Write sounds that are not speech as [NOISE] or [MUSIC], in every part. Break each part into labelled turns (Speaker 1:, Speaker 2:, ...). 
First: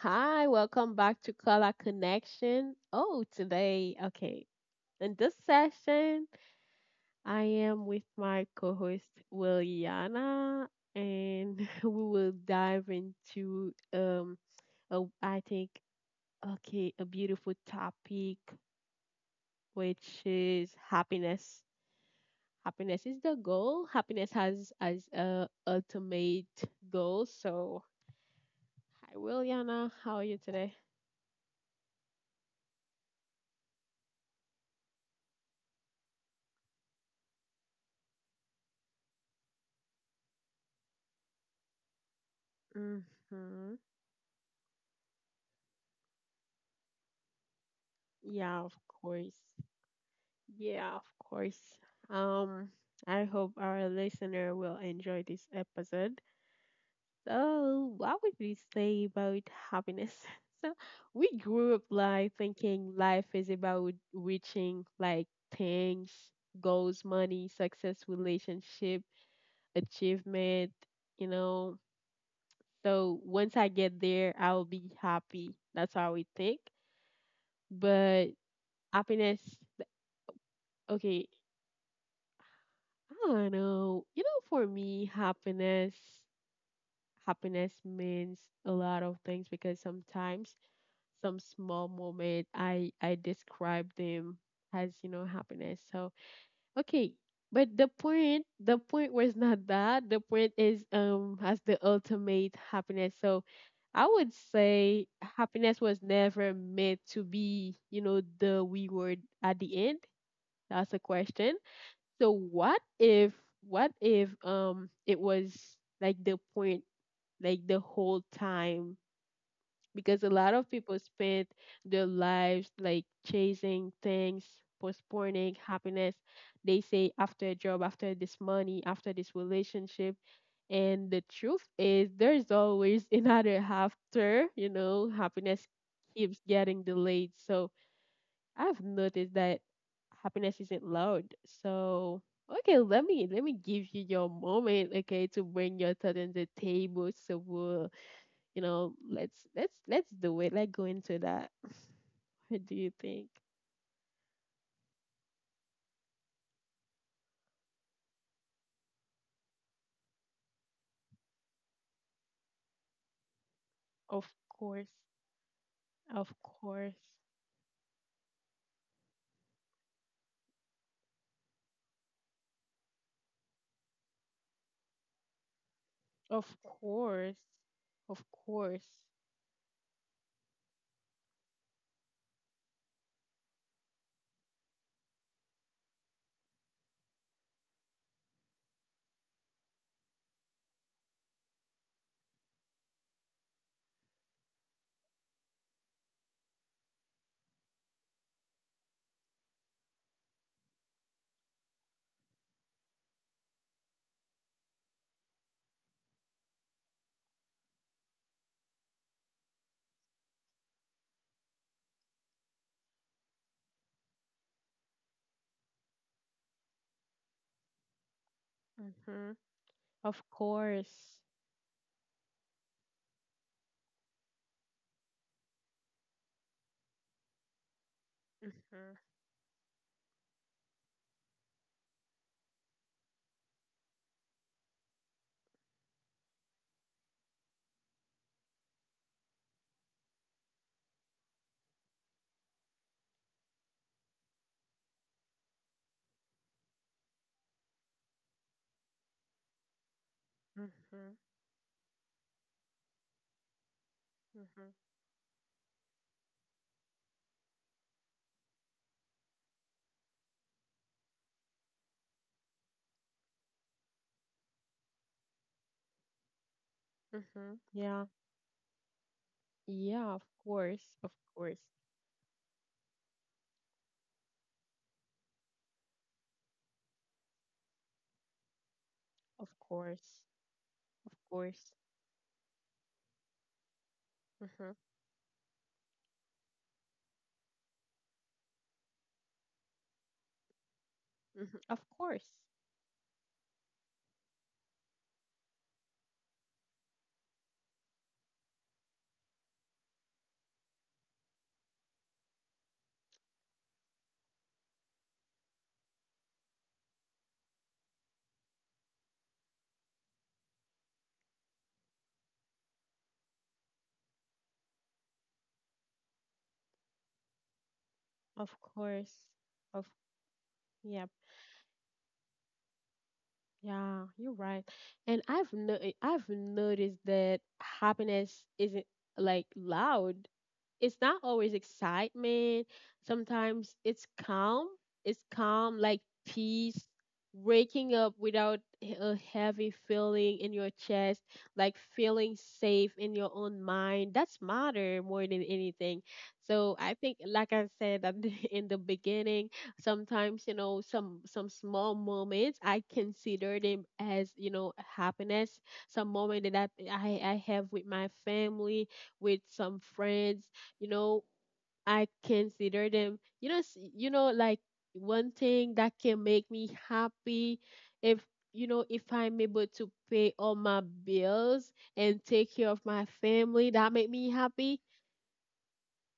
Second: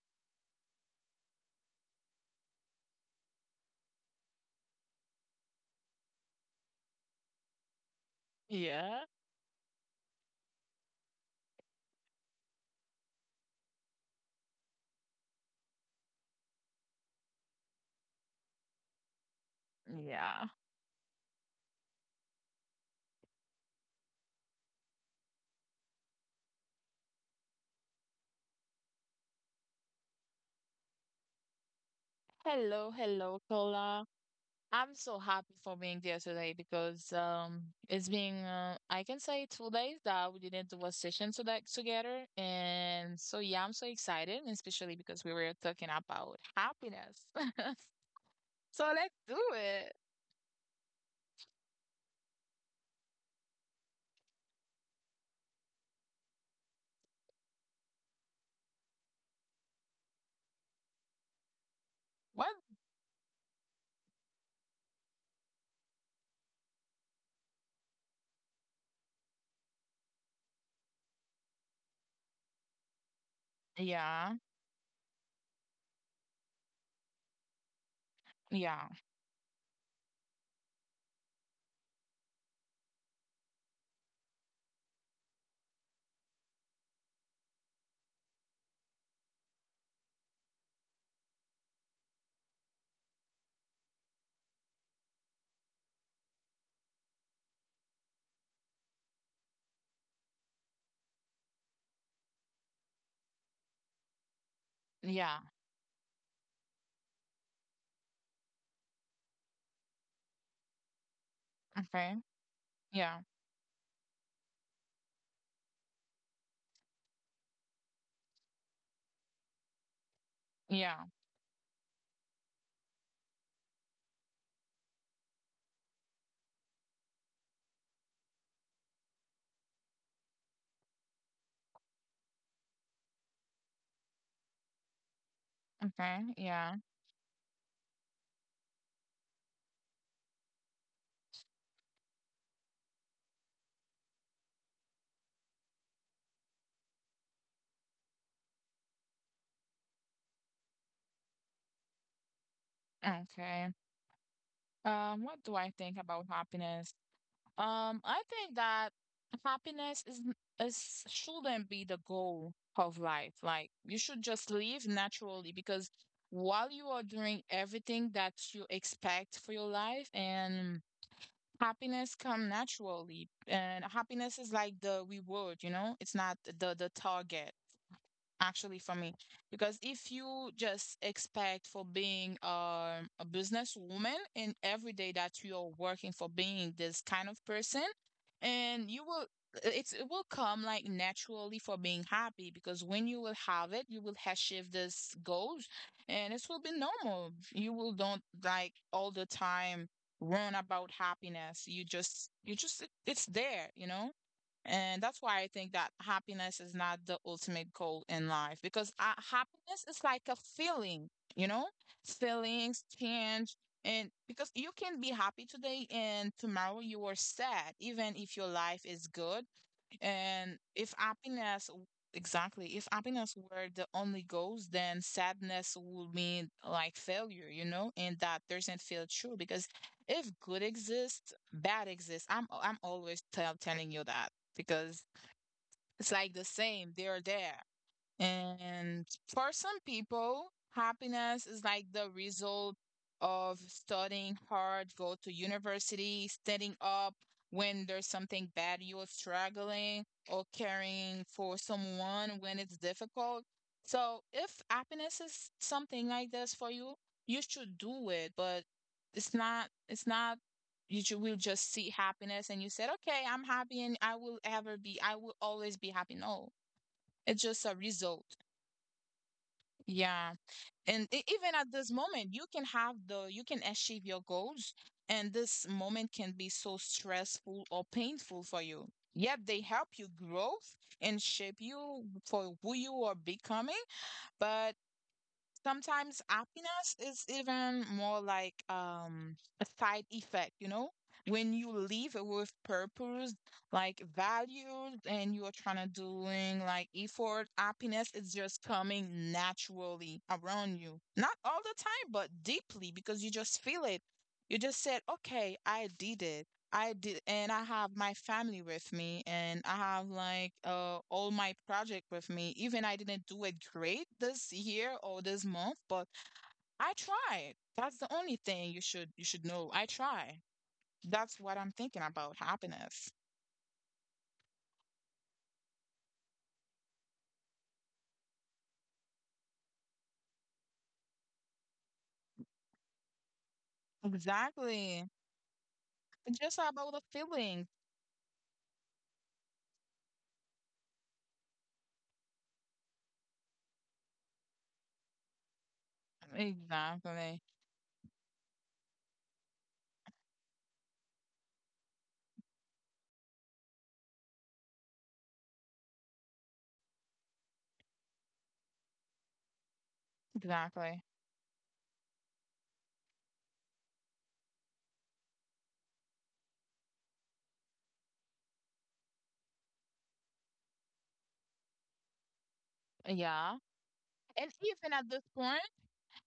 Speaker 1: Hi. Welcome back to Color Connection. Oh, today, okay. In this session, I am with my co
Speaker 2: Yeah.
Speaker 1: host, Williana, and [LAUGHS] we will dive into, a, I think, okay, a beautiful topic, which
Speaker 2: Yeah.
Speaker 1: is happiness. Happiness is the goal. Happiness has as a ultimate goal. So, hi, Williana. How are you today?
Speaker 2: Hello, hello, Kola. I'm so happy for being there today because it's been I can say two days that we didn't do a session to that together, and so yeah, I'm
Speaker 1: hmm
Speaker 2: so excited, especially because we were talking about happiness. [LAUGHS]
Speaker 1: Yeah, of
Speaker 2: So let's do
Speaker 1: course.
Speaker 2: it.
Speaker 1: Yeah, of course. Um, I hope our listener will enjoy this episode. So, what would we say about happiness? [LAUGHS] So, we grew up like
Speaker 2: What?
Speaker 1: thinking life is about reaching like things, goals, money, success, relationship, achievement, you know. So, once I get
Speaker 2: Yeah.
Speaker 1: there, I'll be happy. That's how we think. But
Speaker 2: Yeah.
Speaker 1: happiness, okay, I don't know. You know, for me, happiness means a lot of things because sometimes some small moment I describe them as, you know, happiness. So, okay. But the point was not that. The point is as the ultimate happiness. So, I would say
Speaker 2: Yeah.
Speaker 1: happiness was never meant to be, you know, the we word at the end. That's a question.
Speaker 2: Okay.
Speaker 1: So what
Speaker 2: Yeah.
Speaker 1: if what if it was like the point like the whole time because a lot of
Speaker 2: Yeah.
Speaker 1: people spend their lives like chasing things, postponing happiness. They say after a job, after this money, after this relationship. And the truth is there's always [LAUGHS] another after, happiness
Speaker 2: Okay.
Speaker 1: keeps
Speaker 2: Yeah.
Speaker 1: getting delayed. So I've noticed that happiness isn't loud. So okay, let me give you your moment, okay, to bring your thought on the table. So we'll, you know, let's do it. Let's go into that. [LAUGHS] What do you think?
Speaker 2: Okay. What do I think about happiness? I think that happiness is, n- is shouldn't be the goal of life. Like, you should just
Speaker 1: Of
Speaker 2: live
Speaker 1: course.
Speaker 2: naturally, because
Speaker 1: Of
Speaker 2: while you are
Speaker 1: course.
Speaker 2: doing everything that you expect for your life and happiness come naturally, and happiness is like the reward, you know? It's not the
Speaker 1: Of
Speaker 2: the target
Speaker 1: course. Of
Speaker 2: actually for
Speaker 1: course.
Speaker 2: me, because if you just expect for being a businesswoman and every day that you're working for being this kind of person and you will, it's it will come like naturally for being happy, because when you will have it you will achieve this goals and it will be normal, you will don't like all the time run about happiness, you just you just it's there, you know. And that's why I think that happiness is not the ultimate goal in life, because happiness is like a feeling, you know? Feelings change. And because you can be happy today and tomorrow you are sad, even if your life is
Speaker 1: Mm-hmm.
Speaker 2: good,
Speaker 1: Of
Speaker 2: and if
Speaker 1: course.
Speaker 2: happiness, w- exactly, if happiness were the only goals, then sadness would mean like failure, you know, and that doesn't
Speaker 1: Mm-hmm.
Speaker 2: feel true, because if good exists, bad exists. I'm always telling you that, because it's like the same. They're there. And for some people, happiness is like the result of studying hard, go to university, standing up when there's something bad you're struggling, or caring
Speaker 1: Mm-hmm.
Speaker 2: for someone when it's difficult. So if
Speaker 1: Mm-hmm.
Speaker 2: happiness is something like this for you, you should do it, but it's not you will just see happiness and you said, okay, I'm happy and I will ever be, I will always be happy. No, it's just
Speaker 1: Mm-hmm.
Speaker 2: a
Speaker 1: Yeah.
Speaker 2: result.
Speaker 1: Yeah, of
Speaker 2: Yeah.
Speaker 1: course.
Speaker 2: And
Speaker 1: Of
Speaker 2: even
Speaker 1: course.
Speaker 2: at this moment, you can have the, you can achieve your goals, and this moment can be so stressful or painful for you. Yet they
Speaker 1: Of
Speaker 2: help you
Speaker 1: course.
Speaker 2: grow and
Speaker 1: Of
Speaker 2: shape
Speaker 1: course.
Speaker 2: you for who you are becoming, but
Speaker 1: Mm-hmm.
Speaker 2: sometimes happiness is even more like a side effect, you know? When you
Speaker 1: Mm-hmm. Of
Speaker 2: live with
Speaker 1: course.
Speaker 2: purpose, like values, and you're trying to doing like effort, happiness is just coming naturally around you. Not all the time, but deeply, because you just feel it. You just said, okay, I did it. I did, and I have my family with me, and I have like all my project with me. Even I didn't do it great this year or this month, but I tried. That's the only
Speaker 1: Of
Speaker 2: thing you should you
Speaker 1: course.
Speaker 2: should know. I
Speaker 1: Of
Speaker 2: try.
Speaker 1: yeah,
Speaker 2: That's what I'm thinking about happiness.
Speaker 1: yeah, you're right. And I've noticed that happiness isn't like loud. It's not always excitement. Sometimes it's calm.
Speaker 2: Exactly.
Speaker 1: It's calm, like
Speaker 2: Just about the
Speaker 1: peace,
Speaker 2: feelings.
Speaker 1: waking up without a heavy feeling in your chest, like feeling safe in your own mind. That's matter more than anything. So I think,
Speaker 2: Exactly.
Speaker 1: like I said [LAUGHS] in the beginning, sometimes you know some small moments I consider them as, you know, happiness. Some moment that I have with my family with some friends, you
Speaker 2: Exactly.
Speaker 1: know, I consider them, you know, you know, like one thing that can make me happy, if you know, if I'm able to pay all my bills and take care of my
Speaker 2: Yeah.
Speaker 1: family, that make me
Speaker 2: And
Speaker 1: happy.
Speaker 2: even at this point,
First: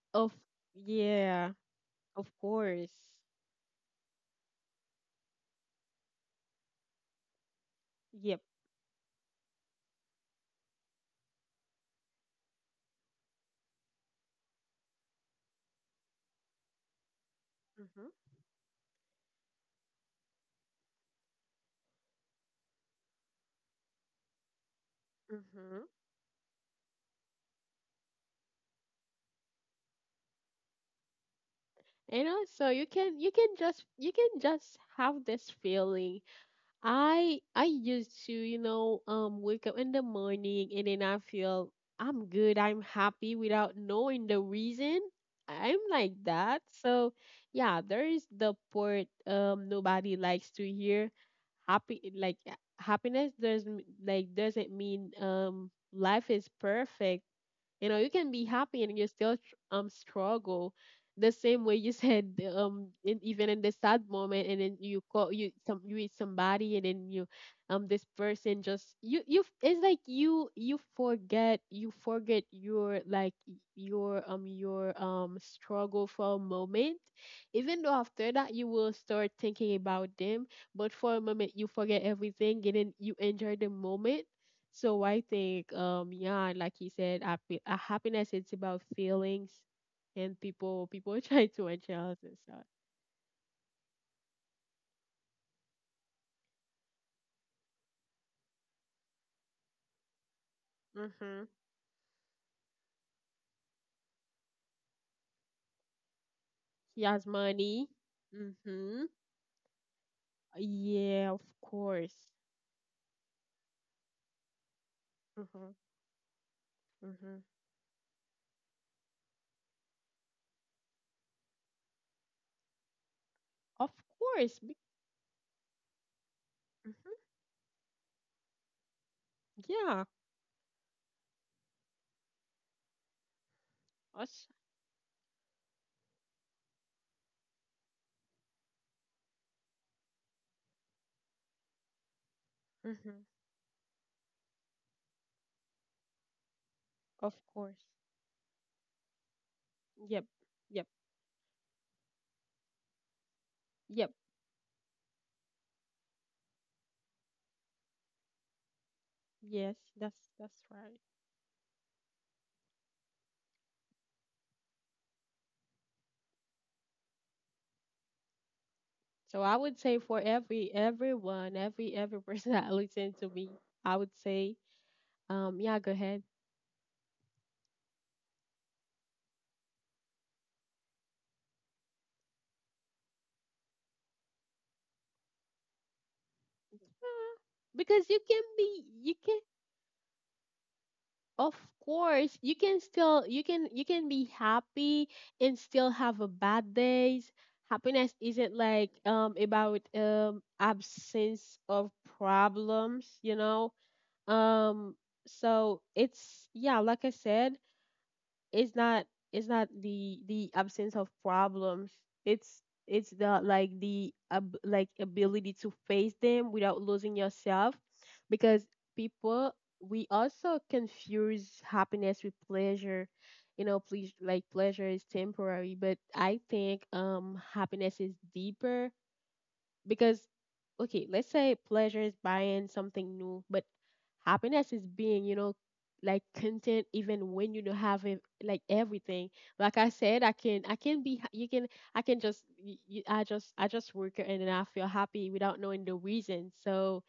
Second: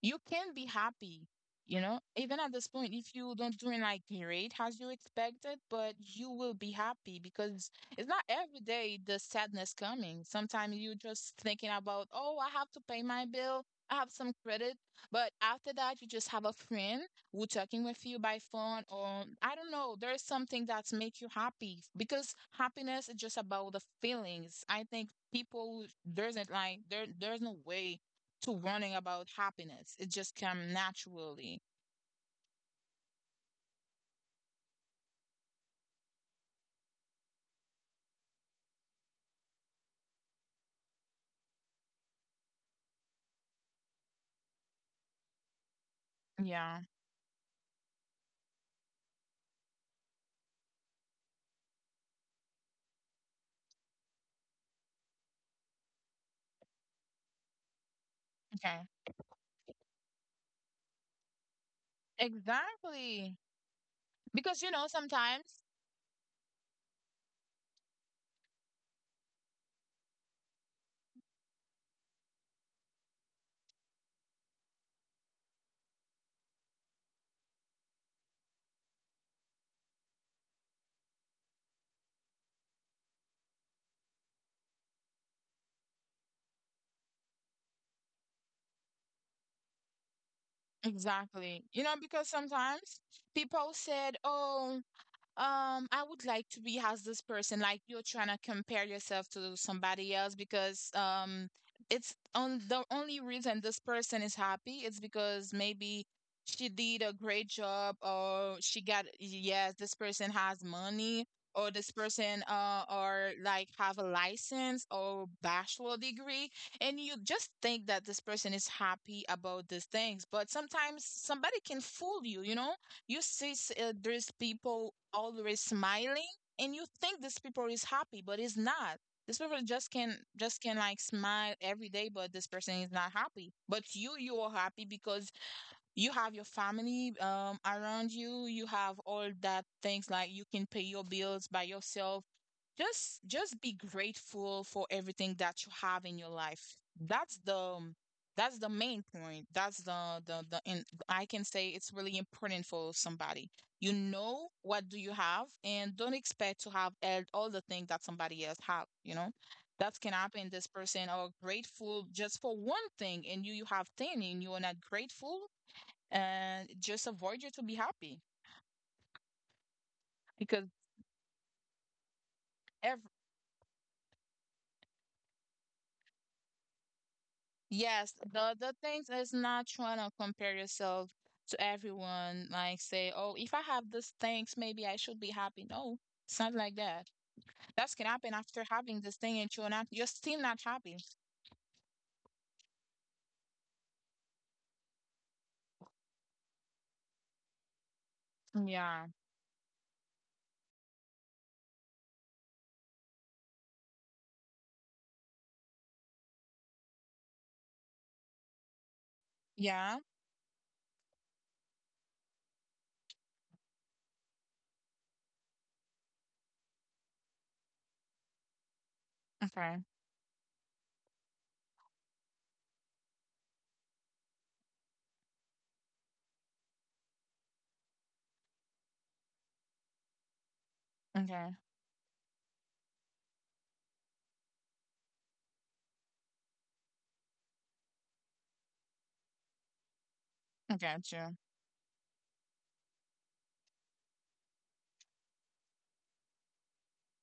Speaker 2: you
Speaker 1: Of
Speaker 2: can be happy,
Speaker 1: yeah,
Speaker 2: you know,
Speaker 1: of
Speaker 2: even at this
Speaker 1: course.
Speaker 2: point, if you don't doing like great as you expected, but you will be happy, because it's not
Speaker 1: Yep.
Speaker 2: every day the sadness coming. Sometimes you just thinking about, oh, I have to pay my bill. I have some credit, but after that, you just have a friend who talking with
Speaker 1: Mhm.
Speaker 2: you by phone, or I don't know. There is something that's make you happy, because happiness is just about the feelings. I think
Speaker 1: Mhm.
Speaker 2: people doesn't like there. There's no way to wanting about happiness. It just come naturally.
Speaker 1: And also you can you can just have this feeling. I used to, wake up in the morning and then I feel I'm good, I'm happy without knowing the reason. I'm like that.
Speaker 2: Yeah.
Speaker 1: So yeah, there is the part nobody likes to hear. Happy like happiness doesn't doesn't mean life is perfect. You know, you can be happy
Speaker 2: Okay.
Speaker 1: and you still struggle. The same way you [LAUGHS] said in,
Speaker 2: Exactly.
Speaker 1: even in the sad moment, and
Speaker 2: Because
Speaker 1: then
Speaker 2: you know
Speaker 1: you call you
Speaker 2: sometimes
Speaker 1: some you with somebody, and then you this person just, you it's like you forget, you forget your like your struggle for a moment, even though after that you will start thinking about them, but for a moment you forget everything and then you enjoy the moment. So I think, yeah, like he said, happiness it's about feelings, and people [LAUGHS] try
Speaker 2: exactly.
Speaker 1: to
Speaker 2: You know
Speaker 1: adjust
Speaker 2: because
Speaker 1: and stuff.
Speaker 2: sometimes people said, "Oh, I would like to be as this person," like you're trying to compare yourself to somebody else, because
Speaker 1: Mm-hmm.
Speaker 2: it's on the only reason this person is happy is because maybe she did
Speaker 1: He
Speaker 2: a
Speaker 1: has
Speaker 2: great
Speaker 1: money.
Speaker 2: job or she got
Speaker 1: Mm-hmm.
Speaker 2: yes, this person has money
Speaker 1: Yeah, of
Speaker 2: or this
Speaker 1: course.
Speaker 2: person or like have a license or
Speaker 1: Mm-hmm.
Speaker 2: bachelor degree, and you
Speaker 1: Mm-hmm.
Speaker 2: just think that this person is happy about these things, but sometimes somebody can fool you, you know, you see
Speaker 1: Of
Speaker 2: there's
Speaker 1: course.
Speaker 2: people always smiling, and you think
Speaker 1: Mm-hmm.
Speaker 2: this people is happy, but it's not. This people just
Speaker 1: Yeah.
Speaker 2: can just can like smile every day, but this person is not happy. But you are
Speaker 1: Us.
Speaker 2: happy, because you have your family around you. You have all that things like you can pay your bills by yourself,
Speaker 1: Mm-hmm.
Speaker 2: just be grateful for everything that you have in your life. That's
Speaker 1: Of
Speaker 2: the,
Speaker 1: course.
Speaker 2: that's the main point, that's
Speaker 1: Yep.
Speaker 2: the, and
Speaker 1: Yep.
Speaker 2: I can say it's really important for somebody, you
Speaker 1: Yep.
Speaker 2: know what do you have and don't expect to have all the things that somebody else have, you know,
Speaker 1: Yes.
Speaker 2: that can happen this
Speaker 1: That's
Speaker 2: person
Speaker 1: right.
Speaker 2: are grateful just for one thing and you have 10 and you are not grateful and just avoid you to be happy,
Speaker 1: So I would say for
Speaker 2: because
Speaker 1: everyone, every person [LAUGHS] that
Speaker 2: ev-
Speaker 1: listen to me, I would say, yeah, go ahead.
Speaker 2: yes, the things is not trying to compare yourself to everyone. Like say, oh, if I have these things, maybe I should be happy. No, it's not like that.
Speaker 1: Uh,
Speaker 2: That can
Speaker 1: because
Speaker 2: happen
Speaker 1: you can
Speaker 2: after
Speaker 1: be,
Speaker 2: having this
Speaker 1: you
Speaker 2: thing, and
Speaker 1: can,
Speaker 2: you're not, you're still not happy.
Speaker 1: of course, you can still, you can, you can be happy and still have a bad days. Happiness isn't like
Speaker 2: Yeah,
Speaker 1: about absence of problems, you know, um so it's, yeah, like I said, it's not it's not
Speaker 2: yeah.
Speaker 1: the absence of problems. it's it's the like the like ability to face them without losing yourself, because people,
Speaker 2: Okay,
Speaker 1: we also confuse happiness with pleasure. You know, please like pleasure is temporary, but I think happiness is deeper, because okay, let's
Speaker 2: okay,
Speaker 1: say pleasure is buying something new, but happiness is being, you know, like content even when you don't have it, like everything. Like I said,
Speaker 2: I
Speaker 1: I
Speaker 2: got
Speaker 1: can be,
Speaker 2: you.
Speaker 1: ha- you can, I can just, I just work and then I feel happy without knowing the reason. So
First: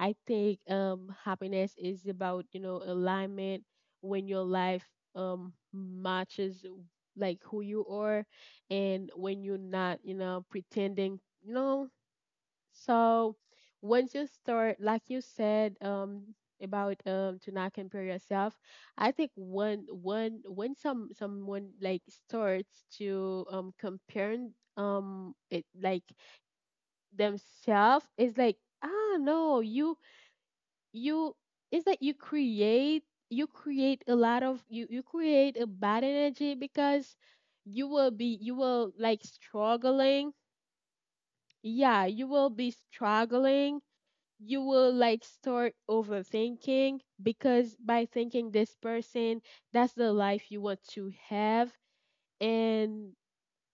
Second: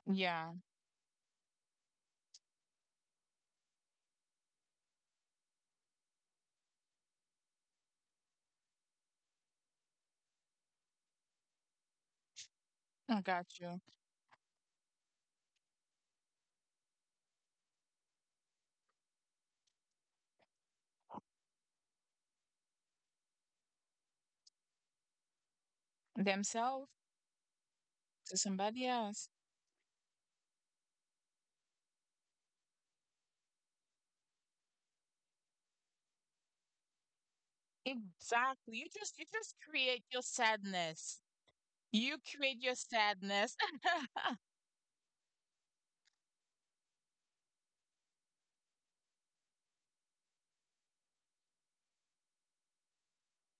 Speaker 1: I
Speaker 2: Yeah,
Speaker 1: think happiness is about, you know, alignment, when your life matches like who you are and when you're not, you know, pretending, you know,
Speaker 2: I
Speaker 1: so
Speaker 2: got you.
Speaker 1: once you start, like you said, about to not compare yourself. I think when someone like starts to comparing it like
Speaker 2: Themselves
Speaker 1: themselves, it's
Speaker 2: to
Speaker 1: like,
Speaker 2: somebody
Speaker 1: ah
Speaker 2: else.
Speaker 1: no, you it's like you create, you create a lot of you you create a bad energy because you
Speaker 2: Exactly.
Speaker 1: will
Speaker 2: You
Speaker 1: like
Speaker 2: just you just create your
Speaker 1: struggling.
Speaker 2: sadness.
Speaker 1: Yeah,
Speaker 2: You
Speaker 1: you will be
Speaker 2: create your sadness.
Speaker 1: struggling,
Speaker 2: [LAUGHS]
Speaker 1: you will like start overthinking because by thinking this person, that's the life you want to have. And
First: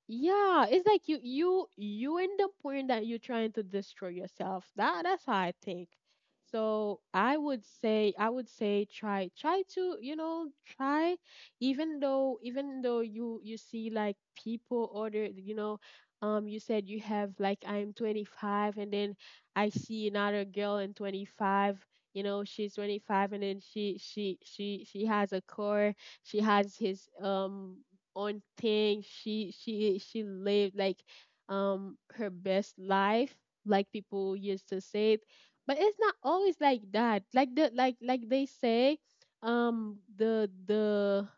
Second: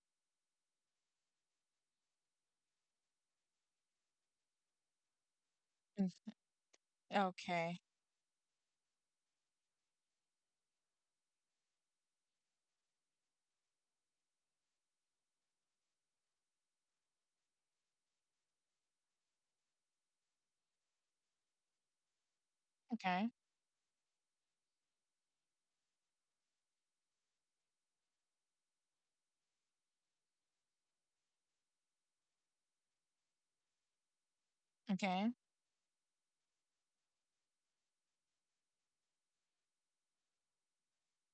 Speaker 1: yeah, it's like you in the point that you're trying to destroy yourself. That's how I think.
Speaker 2: Mm.
Speaker 1: So I would
Speaker 2: Okay.
Speaker 1: say I would say try to, you know, try, even though, you you see like people order, you know, you said you have like I'm 25 and then I see another girl in 25, you know, she's 25
Speaker 2: Okay.
Speaker 1: and then she has a car, she has his on things. She lived like her best life, like people used to say it.
Speaker 2: Okay.
Speaker 1: But it's not always like that. Like the, like they say, the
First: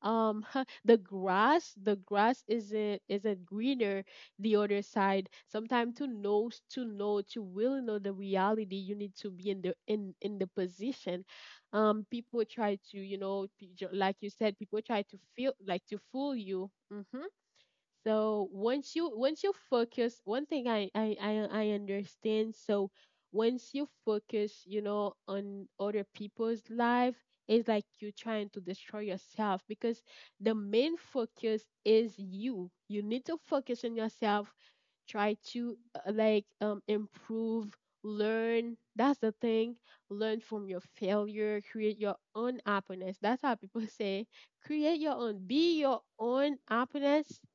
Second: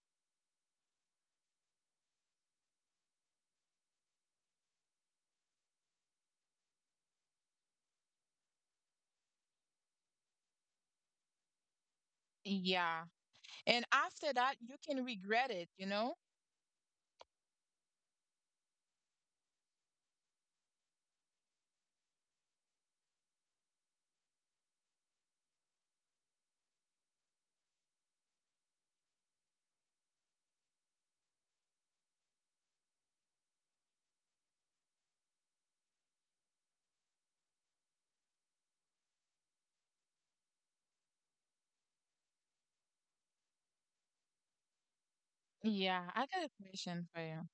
Speaker 1: um [LAUGHS] the grass, isn't greener the other side. Sometimes to know, to really know the reality, you need to be in the position. People try to,
Speaker 2: Yeah.
Speaker 1: you know,
Speaker 2: And
Speaker 1: like you
Speaker 2: after
Speaker 1: said,
Speaker 2: that, you
Speaker 1: people try
Speaker 2: can
Speaker 1: to feel
Speaker 2: regret it,
Speaker 1: like
Speaker 2: you
Speaker 1: to
Speaker 2: know?
Speaker 1: fool you. Hmm. So once you, once you focus, one thing I understand. So once you focus, you know, on other people's life, it's like you're trying to destroy yourself because the main focus is you. You need to focus on yourself. Try to improve, learn. That's the thing. Learn from your failure. Create your own happiness. That's how people [LAUGHS] say, create your own, be your
Speaker 2: Yeah, I got a
Speaker 1: own
Speaker 2: question for
Speaker 1: happiness.
Speaker 2: you.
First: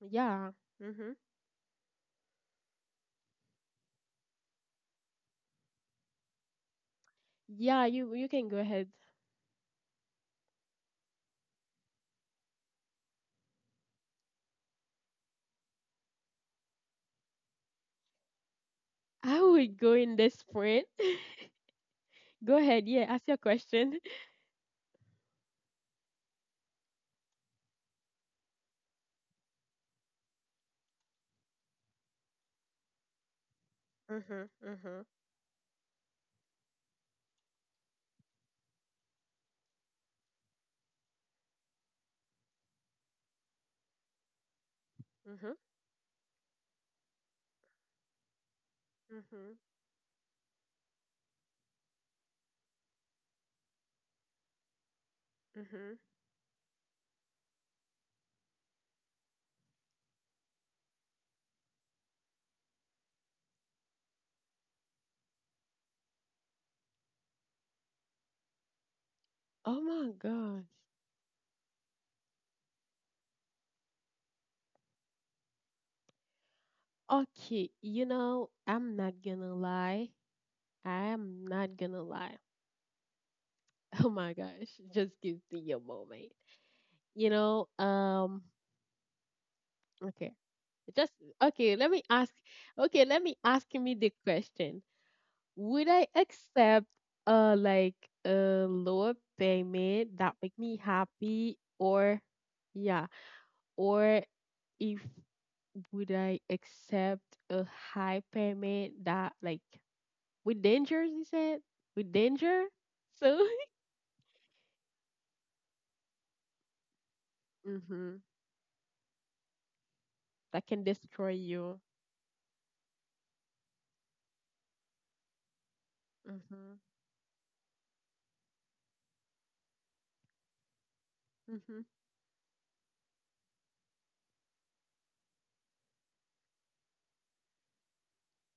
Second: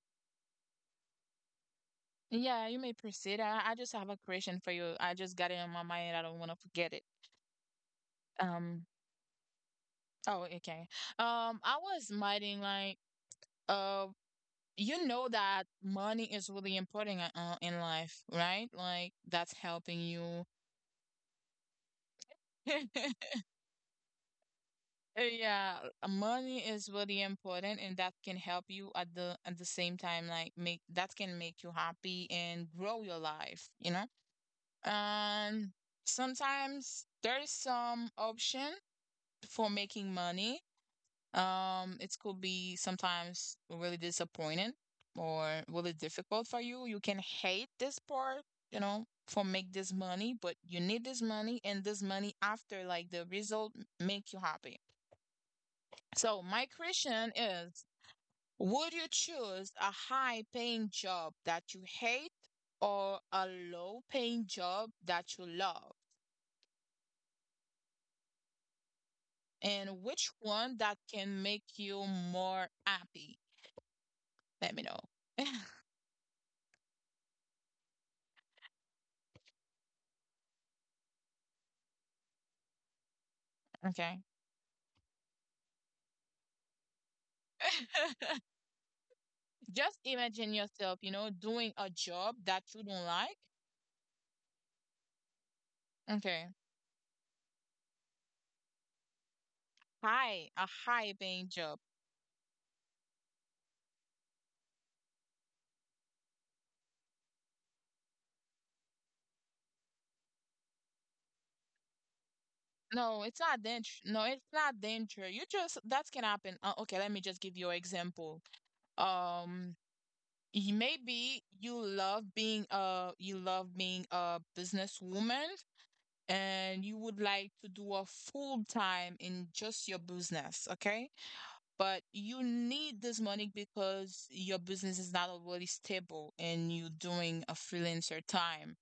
Speaker 1: Yeah. Mm-hmm.
Speaker 2: Yeah, you may proceed. I just have a question for you. I just got it in my mind. I don't want to forget it.
Speaker 1: Yeah, you can go
Speaker 2: Um,
Speaker 1: ahead.
Speaker 2: oh, okay. I was minding like, uh, you know that money is really important in life, right? Like
Speaker 1: I
Speaker 2: that's
Speaker 1: would go
Speaker 2: helping
Speaker 1: in this
Speaker 2: you.
Speaker 1: point. [LAUGHS] Go ahead. Yeah, ask
Speaker 2: [LAUGHS]
Speaker 1: your question. [LAUGHS]
Speaker 2: Yeah, money is really important and that can help you at the same time like make that can make you happy and grow your life, you know?
Speaker 1: Mm-hmm. Mm-hmm.
Speaker 2: Um sometimes there is some option for making money. It could be sometimes really disappointing or
Speaker 1: Mm-hmm.
Speaker 2: really difficult for you. You can hate this part, you know, for
Speaker 1: Mm-hmm.
Speaker 2: make this money, but you need this money and this money after like the result make you happy.
Speaker 1: Mm-hmm.
Speaker 2: So my question is, would you choose a high paying job that you hate or a low paying job that you love?
Speaker 1: Oh
Speaker 2: And
Speaker 1: my
Speaker 2: which
Speaker 1: gosh.
Speaker 2: one that can make you more happy? Let me know. [LAUGHS]
Speaker 1: Okay, you know, I'm not gonna lie. I am not gonna lie. [LAUGHS] Oh
Speaker 2: Okay.
Speaker 1: my gosh, just give me a moment. You know,
Speaker 2: [LAUGHS]
Speaker 1: um,
Speaker 2: Just
Speaker 1: okay.
Speaker 2: imagine yourself, you
Speaker 1: Just
Speaker 2: know, doing
Speaker 1: okay,
Speaker 2: a
Speaker 1: let me ask
Speaker 2: job that you don't
Speaker 1: okay, let me
Speaker 2: like.
Speaker 1: ask me the question. Would I
Speaker 2: Okay.
Speaker 1: accept uh like a lower payment that
Speaker 2: High,
Speaker 1: make
Speaker 2: a
Speaker 1: me
Speaker 2: high paying
Speaker 1: happy,
Speaker 2: job.
Speaker 1: or yeah, or if, would I accept a high payment that like with dangers, you said, with danger,
Speaker 2: No, it's
Speaker 1: so
Speaker 2: not danger. No, it's not danger. You just that can happen. Okay, let me just give you an
Speaker 1: [LAUGHS] mm-hmm.
Speaker 2: example. um
Speaker 1: That can
Speaker 2: maybe
Speaker 1: destroy
Speaker 2: you
Speaker 1: you.
Speaker 2: love being a, you love being a businesswoman and
Speaker 1: Mm-hmm.
Speaker 2: you would like to do a full time in just your business, okay,
Speaker 1: Mm-hmm.
Speaker 2: but you need this money because your business is not already stable and you're doing a freelancer time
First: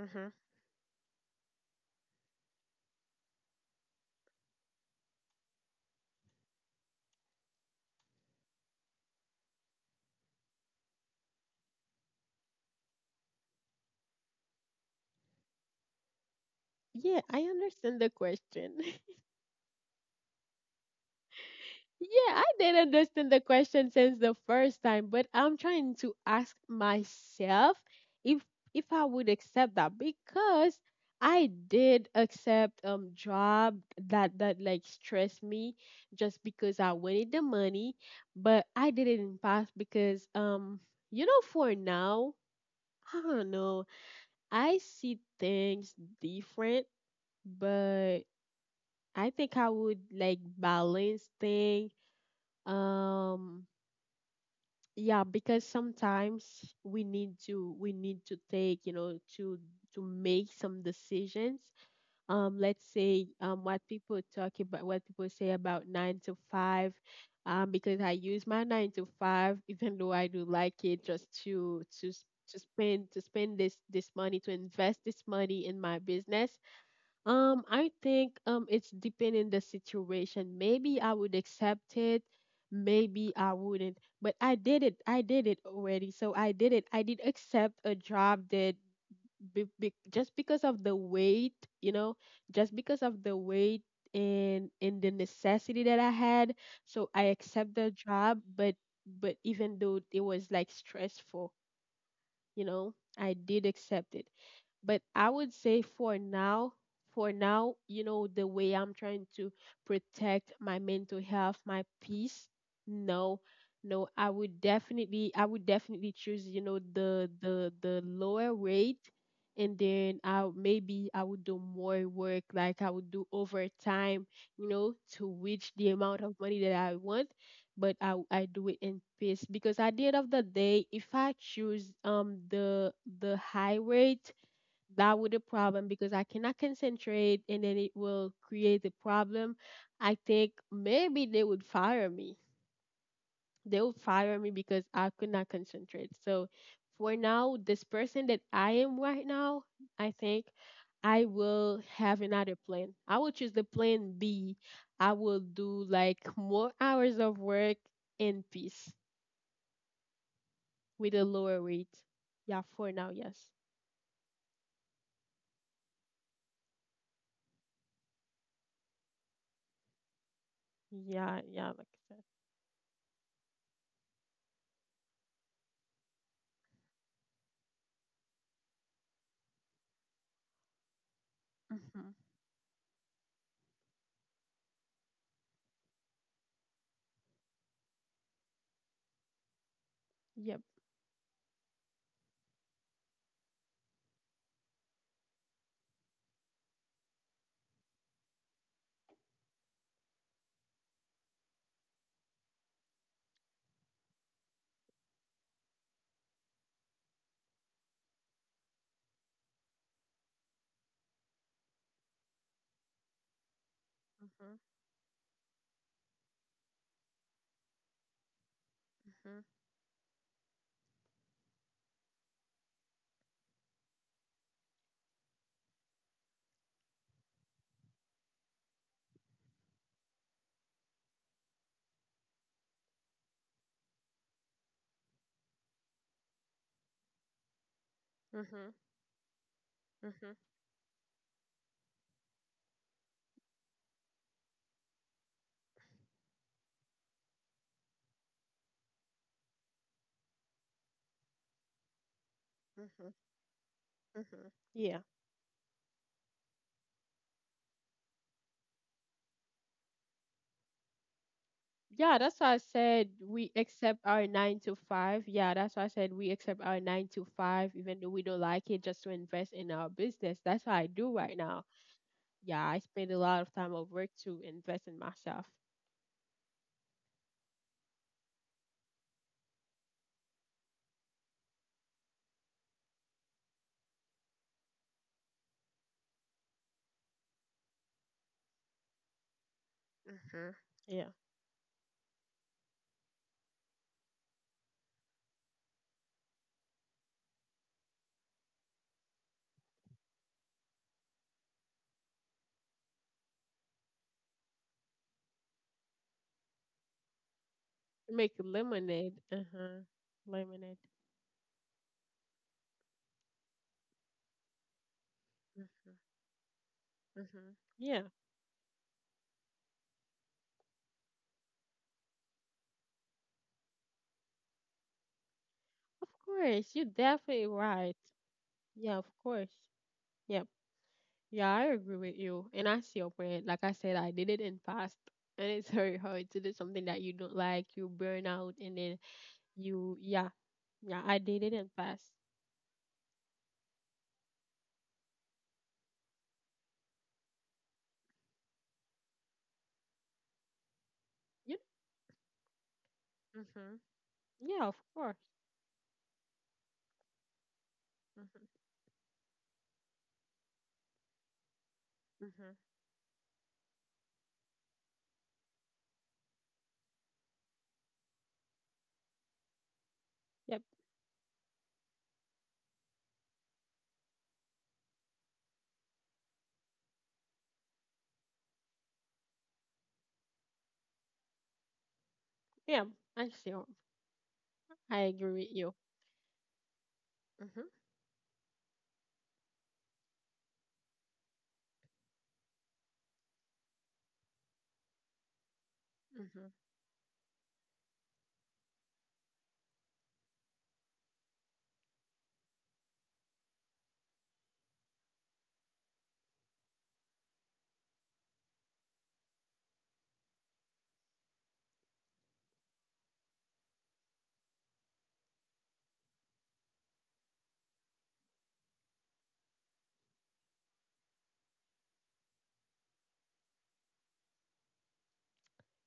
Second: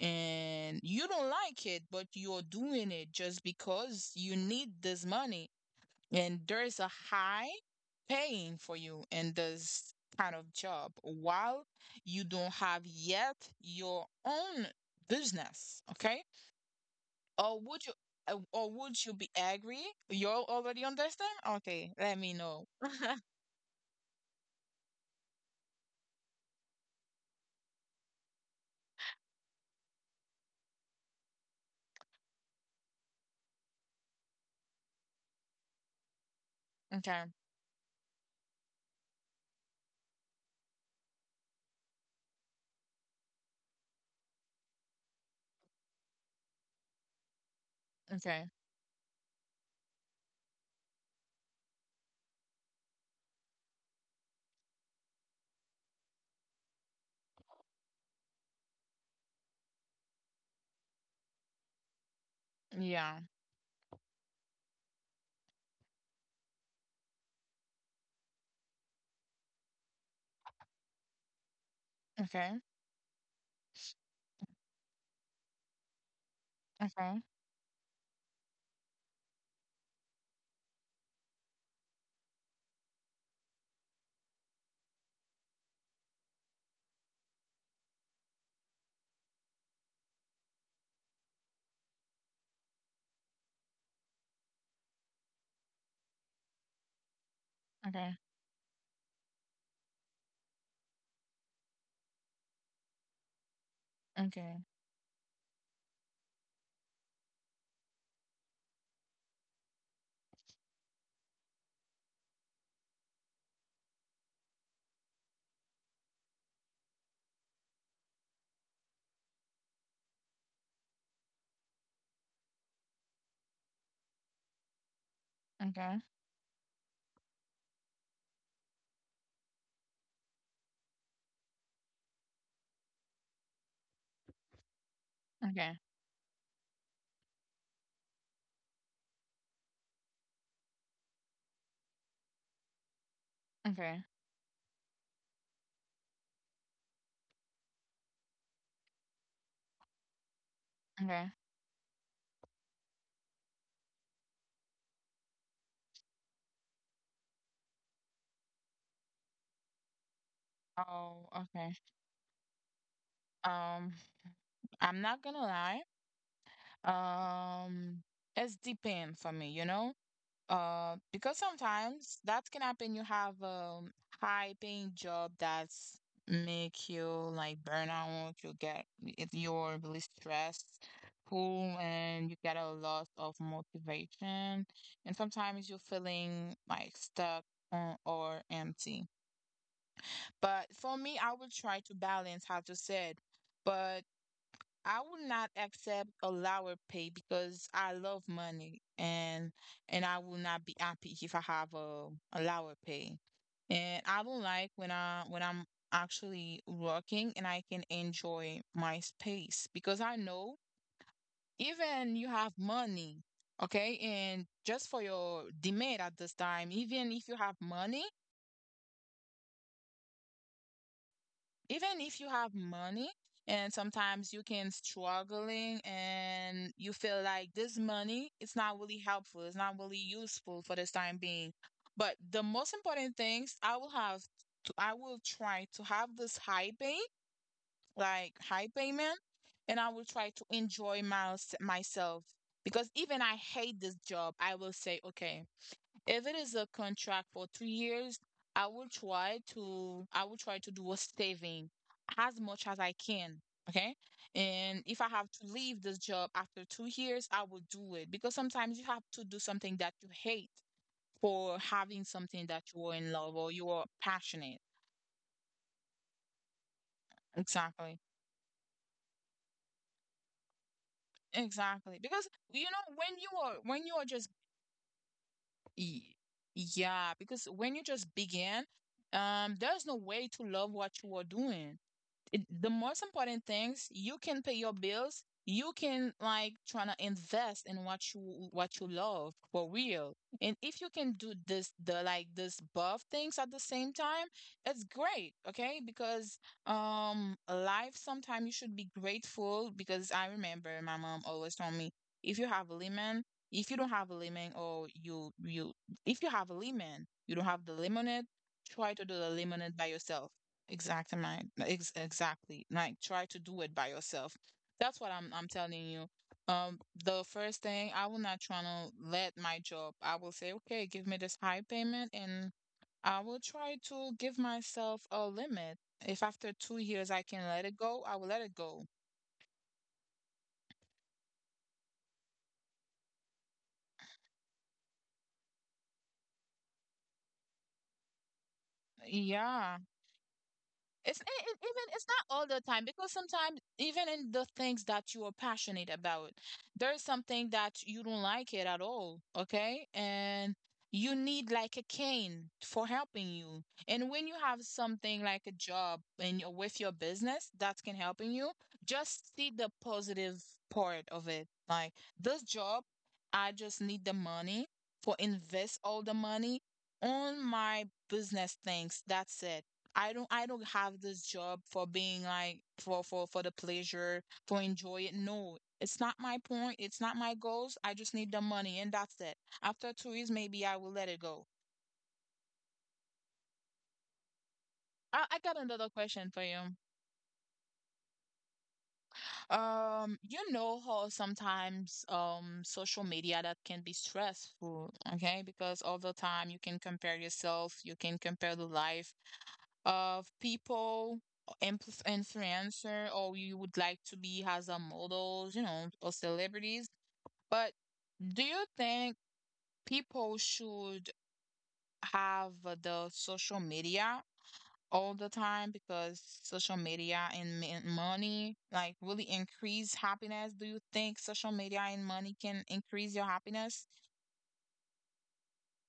Speaker 1: Mm-hmm.
Speaker 2: you don't like it, but you're doing it just because you need this money, and there is a high paying for you in this kind of job, while you don't have yet your own business, okay?
Speaker 1: Yeah, I
Speaker 2: Or would you
Speaker 1: understand the
Speaker 2: or
Speaker 1: question.
Speaker 2: would
Speaker 1: [LAUGHS]
Speaker 2: you be angry? You already understand? Okay, let
Speaker 1: Yeah,
Speaker 2: me
Speaker 1: I
Speaker 2: know.
Speaker 1: didn't understand
Speaker 2: [LAUGHS]
Speaker 1: the question since the first time, but I'm trying to ask myself if if I would accept that, because I did accept job that like stressed me just because I
Speaker 2: Okay,
Speaker 1: wanted the money, but I did it in past because you know for now, [LAUGHS] I don't know. I see things different, but
Speaker 2: okay.
Speaker 1: I think I would like balance things, um yeah, because sometimes we need to, take, you know, to make some decisions. Let's
Speaker 2: Yeah.
Speaker 1: say, what people talk about, what people say about 9 to 5, because I use my 9 to 5 [LAUGHS] even though I do like it, just to, to
Speaker 2: Okay.
Speaker 1: spend, this, this money, to invest this money in my business.
Speaker 2: Okay.
Speaker 1: Um, I think it's depending the situation. Maybe I would accept it, maybe I wouldn't. But I did it. I did it already. So I did it. I did accept a job that just because of the weight, you know, just because of the weight and the necessity that I had. So I accept the
Speaker 2: Okay.
Speaker 1: job, but even though it was like stressful, you know, I did accept it.
Speaker 2: Okay.
Speaker 1: But I would say for now, the way I'm trying to protect my mental health, my peace, no, no, I would definitely choose, you know, the lower rate, and then I maybe I would do more work, like I would do overtime, you know, to reach the amount
Speaker 2: Okay.
Speaker 1: of money that I want. But I do it in peace because at the end of the day, if I choose the high rate, that with a problem
Speaker 2: Okay.
Speaker 1: because I cannot concentrate and then it will create a problem. I think maybe they would fire me. They would
Speaker 2: Okay.
Speaker 1: fire me because I could not concentrate. So for now, this person that I am right now, I think I
Speaker 2: Okay.
Speaker 1: will have another plan. I will choose the plan B. I will do like more hours of work in peace with a lower
Speaker 2: Oh,
Speaker 1: rate.
Speaker 2: okay.
Speaker 1: Yeah, for now, yes.
Speaker 2: Um, I'm not gonna lie. It's depend for me, you know?
Speaker 1: Yeah,
Speaker 2: Because
Speaker 1: yeah, like I said.
Speaker 2: sometimes that can happen. You have a high paying job that's make you like burn out. You get if you're really stressed, cool,
Speaker 1: Mm-hmm.
Speaker 2: and you get a lot of motivation. And sometimes you're feeling like stuck or empty.
Speaker 1: Yep.
Speaker 2: But for me, I will try to balance, how you said. But I will not accept a lower pay because I love money, and I will not be happy if I have a lower pay. And I don't like when I when I'm actually working and I can enjoy my space, because I know even you have money, okay, and just for your demand at this time, even if you have money,
Speaker 1: Mm-hmm.
Speaker 2: even if you have money and sometimes you can struggling and you feel like this money it's not really helpful, it's not really useful for this time being, but the most important things I will have to, I will try to have this high pay like high
Speaker 1: Mhm,
Speaker 2: payment, and I will try
Speaker 1: mhm,
Speaker 2: to enjoy my, myself, because even I hate this job I will say okay, if it is a contract for three years, I will try to I will try to do a saving as much as I
Speaker 1: mhm,
Speaker 2: can. Okay.
Speaker 1: mhm.
Speaker 2: And if I
Speaker 1: Yeah.
Speaker 2: have to leave this job after 2 years, I will do it because sometimes you have to do something that you hate for having
Speaker 1: Yeah,
Speaker 2: something
Speaker 1: that's
Speaker 2: that
Speaker 1: why I
Speaker 2: you are in
Speaker 1: said
Speaker 2: love or
Speaker 1: we
Speaker 2: you are
Speaker 1: accept our
Speaker 2: passionate.
Speaker 1: nine to five. Yeah, that's why I said we accept our nine to five, even
Speaker 2: Exactly.
Speaker 1: though we don't like it, just to invest in our business. That's what I do right now.
Speaker 2: Exactly. Because
Speaker 1: Yeah,
Speaker 2: you
Speaker 1: I
Speaker 2: know
Speaker 1: spend a
Speaker 2: when you
Speaker 1: lot of
Speaker 2: are
Speaker 1: time at
Speaker 2: when you
Speaker 1: work
Speaker 2: are just
Speaker 1: to invest in myself.
Speaker 2: y- yeah, because when you just begin, there's no way to love what you are doing. The most important things, you can pay your bills, you can like trying to invest in what you love for real.
Speaker 1: Mm-hmm.
Speaker 2: And if you
Speaker 1: Yeah.
Speaker 2: can do this both things at the same time, it's great. Okay, because life, sometimes you should be grateful. Because I remember my mom always told me, if you have a lemon, if you don't have a lemon or you if you have a lemon, you don't have the
Speaker 1: To make
Speaker 2: lemonade, try to
Speaker 1: lemonade.
Speaker 2: do the
Speaker 1: Uh-huh.
Speaker 2: lemonade by yourself.
Speaker 1: Lemonade.
Speaker 2: Exactly, mine. Exactly. Like, try to do it by yourself. That's what I'm
Speaker 1: Mm-hmm.
Speaker 2: telling you. The
Speaker 1: Mm-hmm.
Speaker 2: first
Speaker 1: Yeah,
Speaker 2: thing, I will not try to let my job. I will say, okay, give me this high payment, and I will try to give myself a limit.
Speaker 1: of
Speaker 2: If after
Speaker 1: course. You're
Speaker 2: 2 years I
Speaker 1: definitely
Speaker 2: can let it
Speaker 1: right.
Speaker 2: go, I will let it
Speaker 1: Yeah,
Speaker 2: go.
Speaker 1: of course. Yeah, Yeah, I agree with you. And I see your point. Like I said, I did it in past. And it's very hard to do something that you don't like, you burn out, and then
Speaker 2: Yeah,
Speaker 1: yeah, yeah, I
Speaker 2: it's
Speaker 1: did it in
Speaker 2: even
Speaker 1: past.
Speaker 2: it's not all the time, because sometimes even in the things that you are passionate about, there's something that you don't like it at all, okay? And you
Speaker 1: You,
Speaker 2: need like a cane for helping you.
Speaker 1: mm-hmm.
Speaker 2: And when you
Speaker 1: Yeah,
Speaker 2: have
Speaker 1: of course.
Speaker 2: something like a job and you're with your business that can helping
Speaker 1: Mm-hmm.
Speaker 2: you, just see the positive part of it. Like, this
Speaker 1: Mm-hmm.
Speaker 2: job, I just need the money for invest all the money on my business things. That's it. I don't I
Speaker 1: Yep.
Speaker 2: don't have this job for being like for the pleasure, for enjoy it. No, it's not my point. It's not my goals. I just need the money and that's it. After 2 years, maybe I will let it go.
Speaker 1: Yeah, I see. I agree
Speaker 2: I
Speaker 1: with
Speaker 2: got
Speaker 1: you.
Speaker 2: another question for you.
Speaker 1: Mm-hmm.
Speaker 2: You know how sometimes social media that can be stressful, okay? Because all the
Speaker 1: Mm-hmm.
Speaker 2: time you can compare yourself, you can compare the life of people, influencer, or you would like to be as a models, you know, or celebrities. But do you think people should have the social media all the time? Because social media and money like really increase happiness. Do you think social media and money can increase your happiness?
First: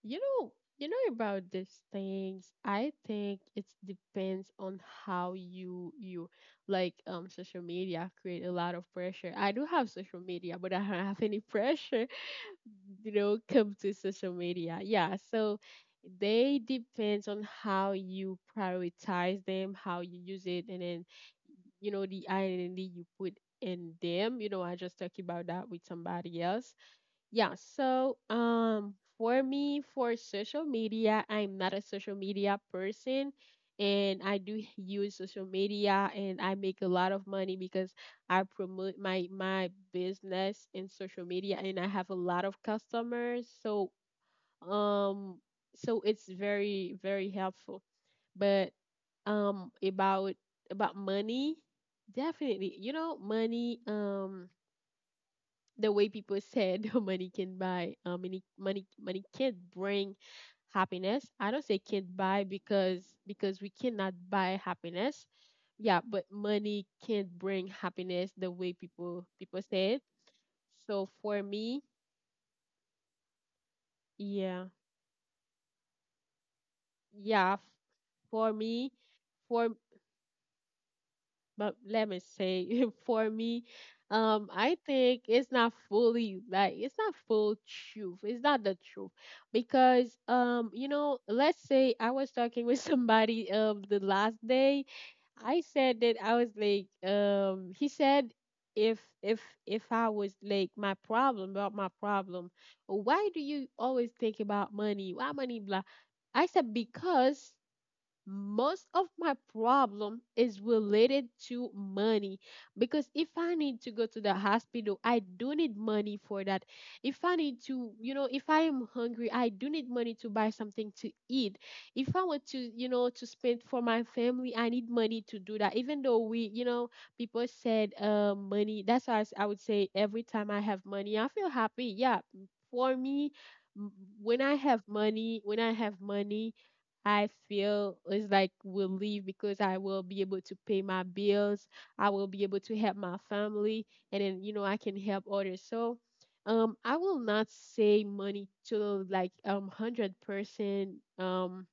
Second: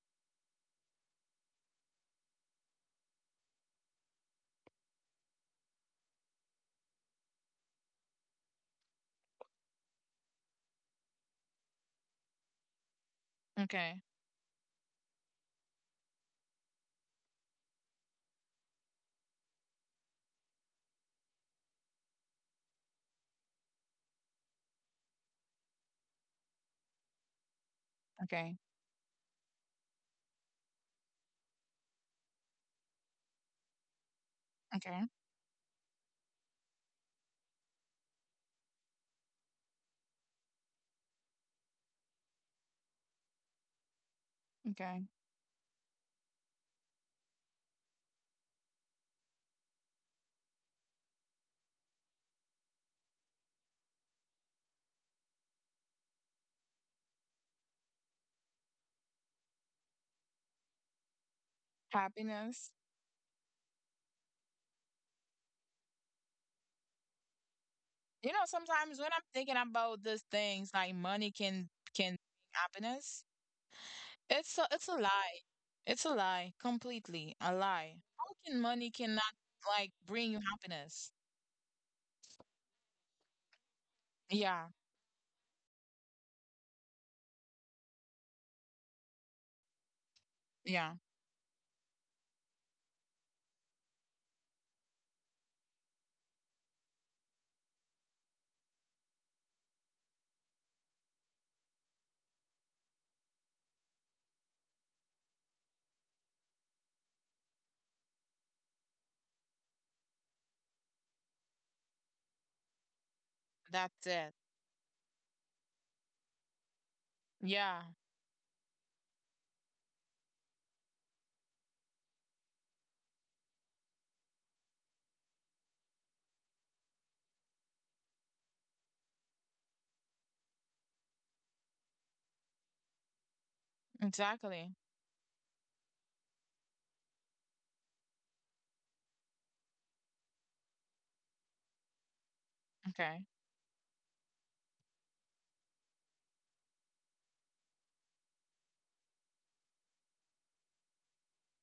Speaker 1: You know, you know about these things. I think it depends on how you like social media create a lot of pressure. I do have social media, but I don't have any [LAUGHS] pressure. You know, come to
Speaker 2: Okay.
Speaker 1: social media, yeah. So they depends on how you prioritize them, how you use it, and then you know the identity you put in them. You know, I just talked about that with somebody else. Yeah, so
Speaker 2: Okay.
Speaker 1: for me, for social media, I'm not a social media person, and I do
Speaker 2: Okay.
Speaker 1: use social media and I make a lot of money because I promote my business in social media and I have a lot of customers. So
Speaker 2: Okay.
Speaker 1: um so it's very helpful. But um about about money, definitely. You know, money, the way people said, [LAUGHS] money can buy money can't bring happiness. I don't say can't buy,
Speaker 2: Happiness.
Speaker 1: because we cannot buy happiness. Yeah, but money can't bring
Speaker 2: You
Speaker 1: happiness
Speaker 2: know,
Speaker 1: the way
Speaker 2: sometimes when I'm
Speaker 1: people
Speaker 2: thinking
Speaker 1: people said.
Speaker 2: about these things, like
Speaker 1: So
Speaker 2: money
Speaker 1: for me,
Speaker 2: can bring happiness, it's
Speaker 1: yeah
Speaker 2: a lie. It's a lie, completely
Speaker 1: yeah
Speaker 2: a
Speaker 1: f-
Speaker 2: lie. How
Speaker 1: for
Speaker 2: can
Speaker 1: me
Speaker 2: money cannot
Speaker 1: for
Speaker 2: like bring you happiness?
Speaker 1: but let me say, [LAUGHS] for me,
Speaker 2: Yeah,
Speaker 1: I think it's not fully like, it's not full truth, it's not the truth. Because you
Speaker 2: yeah,
Speaker 1: know, let's say I was talking with [LAUGHS] somebody the last day. I said that I was like, he said, if if if I was like, my problem, about my problem, why do you always think about money, why money, blah. I said because most of my problem is related to money. Because if I need to go
Speaker 2: that's
Speaker 1: to the
Speaker 2: it.
Speaker 1: hospital, I do need money for that. If I need
Speaker 2: Yeah,
Speaker 1: to, you know, if I am hungry, I do need money to buy something to eat. If I want to, you know, to spend for my family, I need money to do that. Even though we, you know, people said, money, that's why I would say every time I have money I feel happy. Yeah, for me, m- when I have
Speaker 2: exactly.
Speaker 1: money, when I have money, I feel it's like will leave because I will be able to pay my bills. I will be able to help my
Speaker 2: Okay,
Speaker 1: family, and then you know I can help others. So I will not say money to like 100% um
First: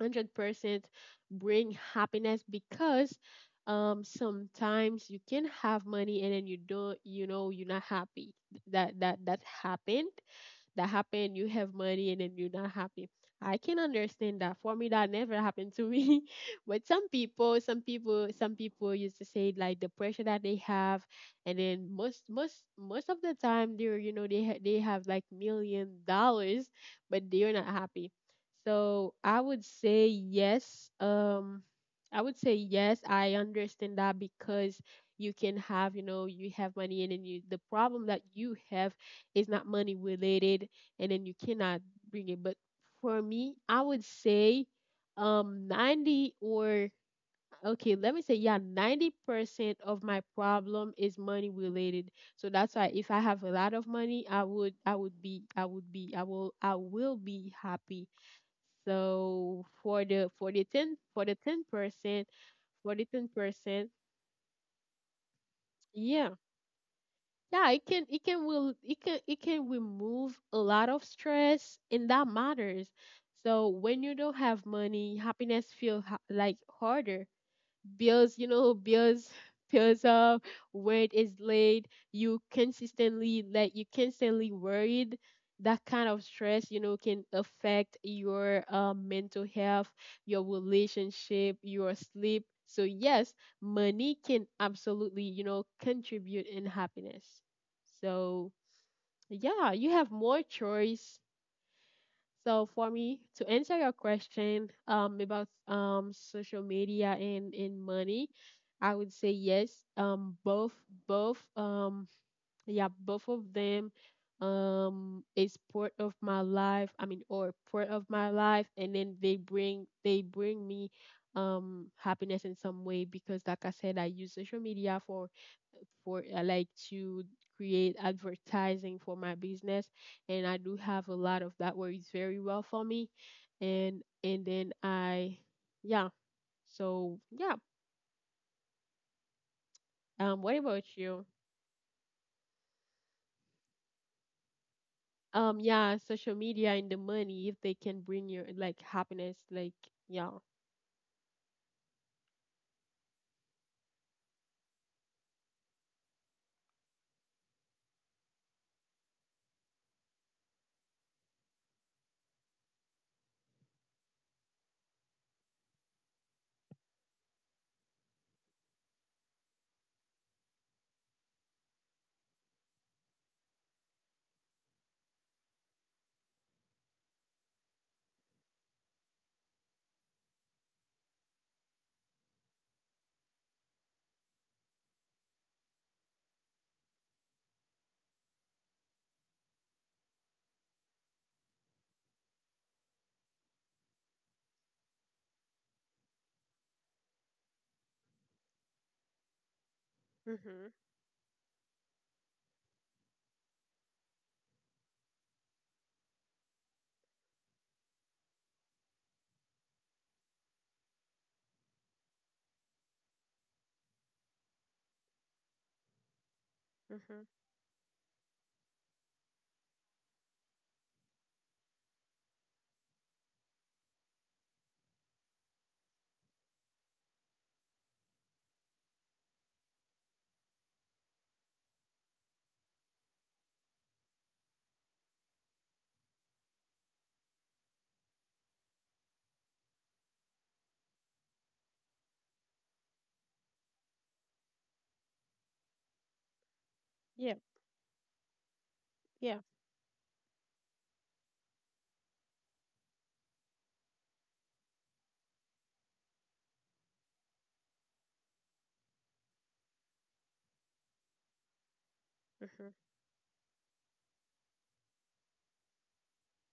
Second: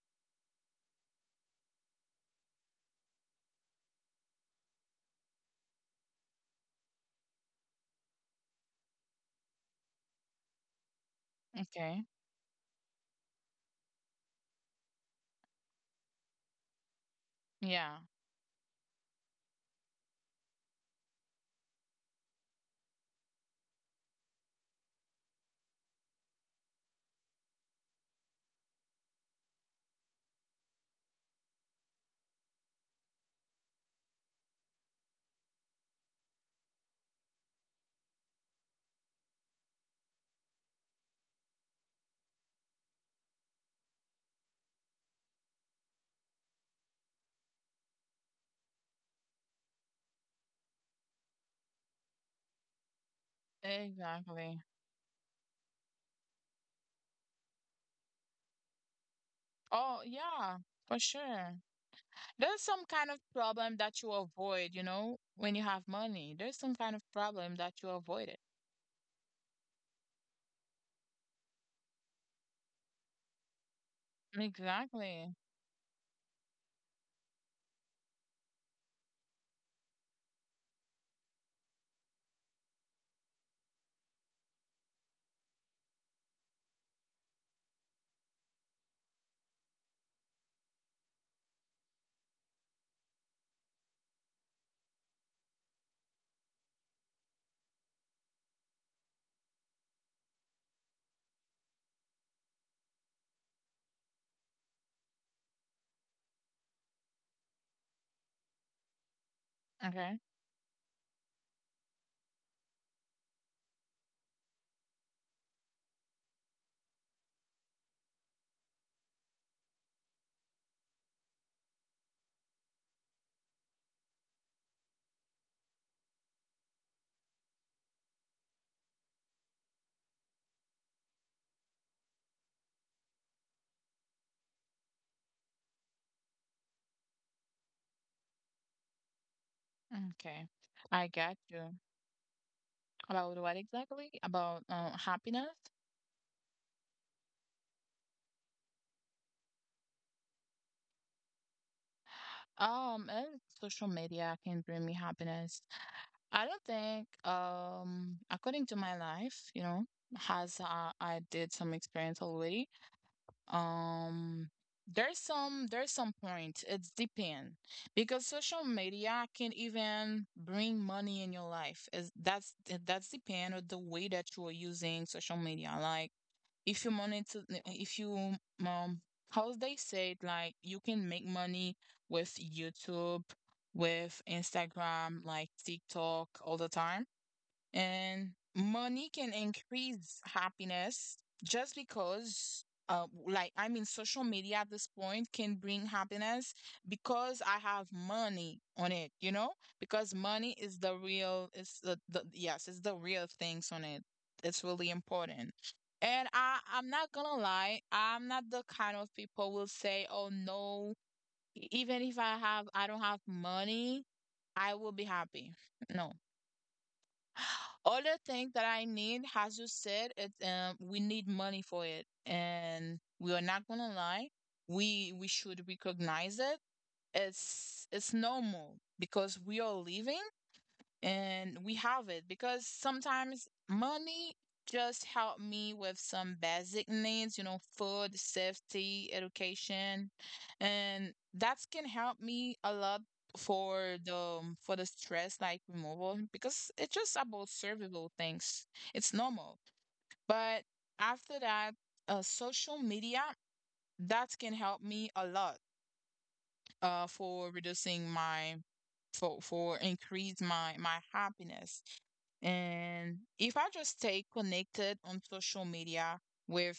Speaker 1: hundred percent bring happiness. Because sometimes you can have money and then you don't, you know, you're not happy. That that that happened that happen You have
Speaker 2: okay.
Speaker 1: money and then you're not happy. I can understand that. For me, that never happened to me. [LAUGHS] But some people, some
Speaker 2: Yeah,
Speaker 1: people some people used to say like the pressure that they have, and then most of the time, they're, you know, they have like $1 million, but they're not happy. So I would say yes. I understand that because you can have, you know, you have money, and then you, the problem that you have, it's not money related, and then you cannot bring it. But for me, I would say 90 or, okay, let me say, yeah, 90% of my problem is money related. So that's why if I have a lot of money,
Speaker 2: exactly.
Speaker 1: I would be I would be I will be happy. So for
Speaker 2: Oh,
Speaker 1: the
Speaker 2: yeah,
Speaker 1: for the
Speaker 2: for
Speaker 1: 10 for
Speaker 2: sure.
Speaker 1: the 10%
Speaker 2: There's some
Speaker 1: for the
Speaker 2: kind of problem
Speaker 1: 10%,
Speaker 2: that you avoid, you know, when you have
Speaker 1: yeah.
Speaker 2: money. There's some kind of problem
Speaker 1: Yeah,
Speaker 2: that
Speaker 1: it
Speaker 2: you
Speaker 1: can it
Speaker 2: avoid it.
Speaker 1: can will it can it can remove a lot of stress, and that matters. So when you don't have money,
Speaker 2: Exactly.
Speaker 1: happiness feel ha- like harder. Bears, you know, bears are where it is laid. You consistently, like, you constantly worried. That kind of stress, you know, can affect your mental health, your relationship, your sleep. So yes, money can absolutely, you know, contribute in happiness. So yeah, you have more choice. So for me, to answer your question about social media and money, I would say yes.
Speaker 2: Okay.
Speaker 1: Both, both um yeah, both of them is part of my life. I mean, or part of my life, and then they bring me happiness in some way, because like I said, I use social media for like to create advertising for my business, and I do have a lot of that works very well for me. And and then I yeah, so yeah. What
Speaker 2: Okay,
Speaker 1: about
Speaker 2: I
Speaker 1: you?
Speaker 2: got you. About what exactly? About happiness?
Speaker 1: Yeah, social media and the money, if they can bring you like happiness, like yeah.
Speaker 2: Social media can bring me happiness. I don't think, according to my life, you know, has I did some experience already. Um, there's some point. It's depend, because social media can even bring money in your life. Is that's depend on the way that you are using social media. Like, if you monitor, if you um how they say it, like you can make money with YouTube, with Instagram, like TikTok all the time. And money can increase happiness just because, like, I mean, social media at this point can bring happiness because I have money on it, you know? Because money
Speaker 1: Mhm.
Speaker 2: is the real, the, yes, it's the real things on it. It's really important. And I'm not gonna lie, I'm not the kind of people will say, oh no, even if I have, I don't have money, I will be happy. No,
Speaker 1: Mhm.
Speaker 2: other thing that I need, as you said, it we need money for it, and we are not gonna lie. We should recognize it. It's normal because we are living, and we have it. Because sometimes money just help me with some basic needs, you know, food, safety, education, and that can help me a lot for the stress like removal, because it's just about
Speaker 1: Yeah.
Speaker 2: survival things. It's
Speaker 1: Yeah.
Speaker 2: normal. But after that, social media, that can help me a lot, for reducing my, for increase my happiness.
Speaker 1: Mhm.
Speaker 2: And if I just stay connected on social media with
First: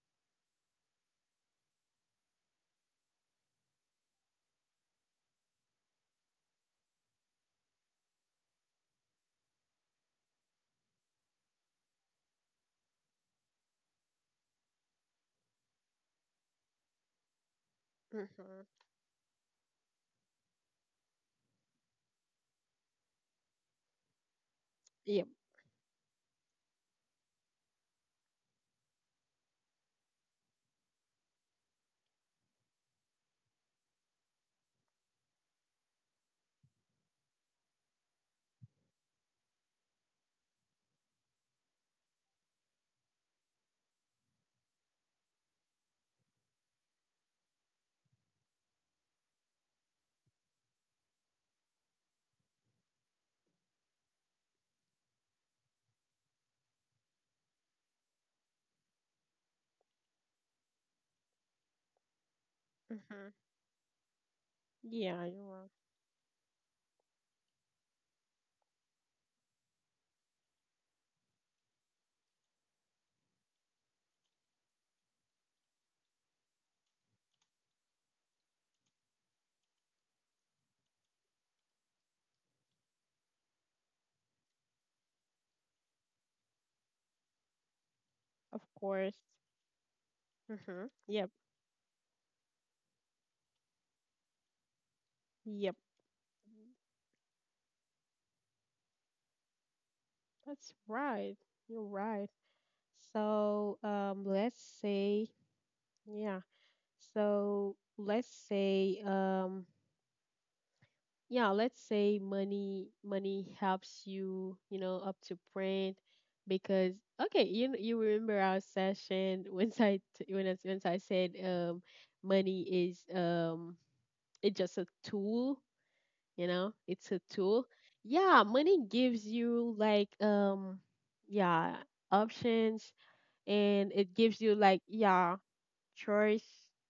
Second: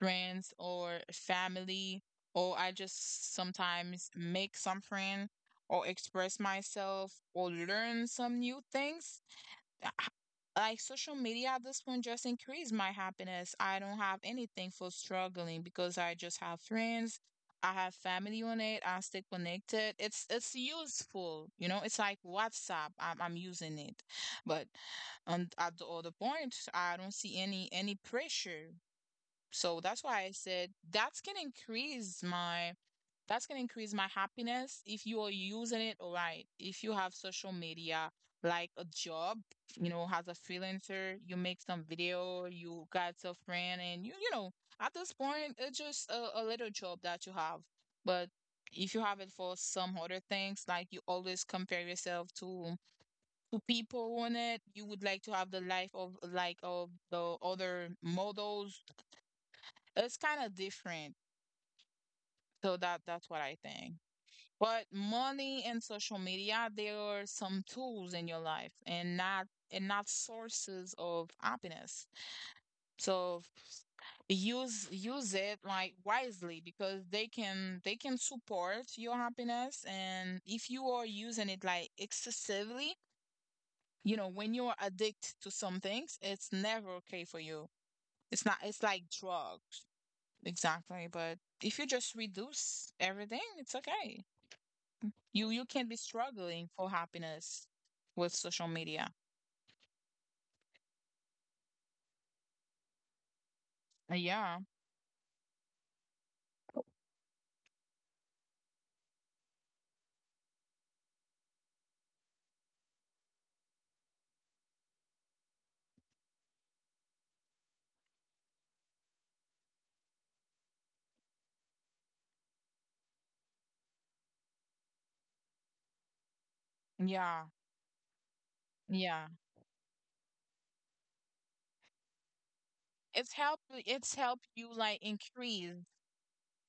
Speaker 2: friends or family, or I just sometimes make some friend, or express myself, or learn some new things, h- like social media at this point just increased my happiness. I don't have anything for struggling because I just have friends. I have family on
Speaker 1: Mhm.
Speaker 2: it. I stay connected. It's useful, you know. It's like WhatsApp. I'm using it, but
Speaker 1: Yeah.
Speaker 2: on at the other point, I don't see any pressure. So that's why I said that can increase my, that's going to increase my happiness if you are using it all right. If you have social media, like a job, you know, as a freelancer, you make some video, you got a friend, and you know, at this point, it's just a little job that you have. But if you have it for some other things, like you always compare yourself to people on it, you would like to have the life of like of the other models. It's kind of different. So that that's what
Speaker 1: Mhm.
Speaker 2: I think. But
Speaker 1: Yeah, you
Speaker 2: money
Speaker 1: are,
Speaker 2: and social media, they are some tools in your life, and not sources of happiness. So use it like wisely, because they can support your happiness. And if you are using it like excessively, you know, when you are addicted to some things, it's never okay for you. It's not,
Speaker 1: of
Speaker 2: it's like
Speaker 1: course.
Speaker 2: drugs.
Speaker 1: Mhm.
Speaker 2: Exactly.
Speaker 1: Yep.
Speaker 2: But if you just reduce everything, it's okay. you
Speaker 1: Yep.
Speaker 2: you can be struggling for happiness with social media.
Speaker 1: That's right. You're right. So let's
Speaker 2: Yeah,
Speaker 1: say, yeah. So let's say, yeah, let's say money helps you, you know, up to print. Because okay, you remember our session, [LAUGHS] when I t- when I, once I said, money is, it's just a tool, you know, it's a tool.
Speaker 2: yeah,
Speaker 1: Yeah, money gives
Speaker 2: yeah.
Speaker 1: you like, yeah, options,
Speaker 2: It's help,
Speaker 1: and it
Speaker 2: it's
Speaker 1: gives you
Speaker 2: help
Speaker 1: like,
Speaker 2: you like
Speaker 1: yeah,
Speaker 2: increase.
Speaker 1: choice.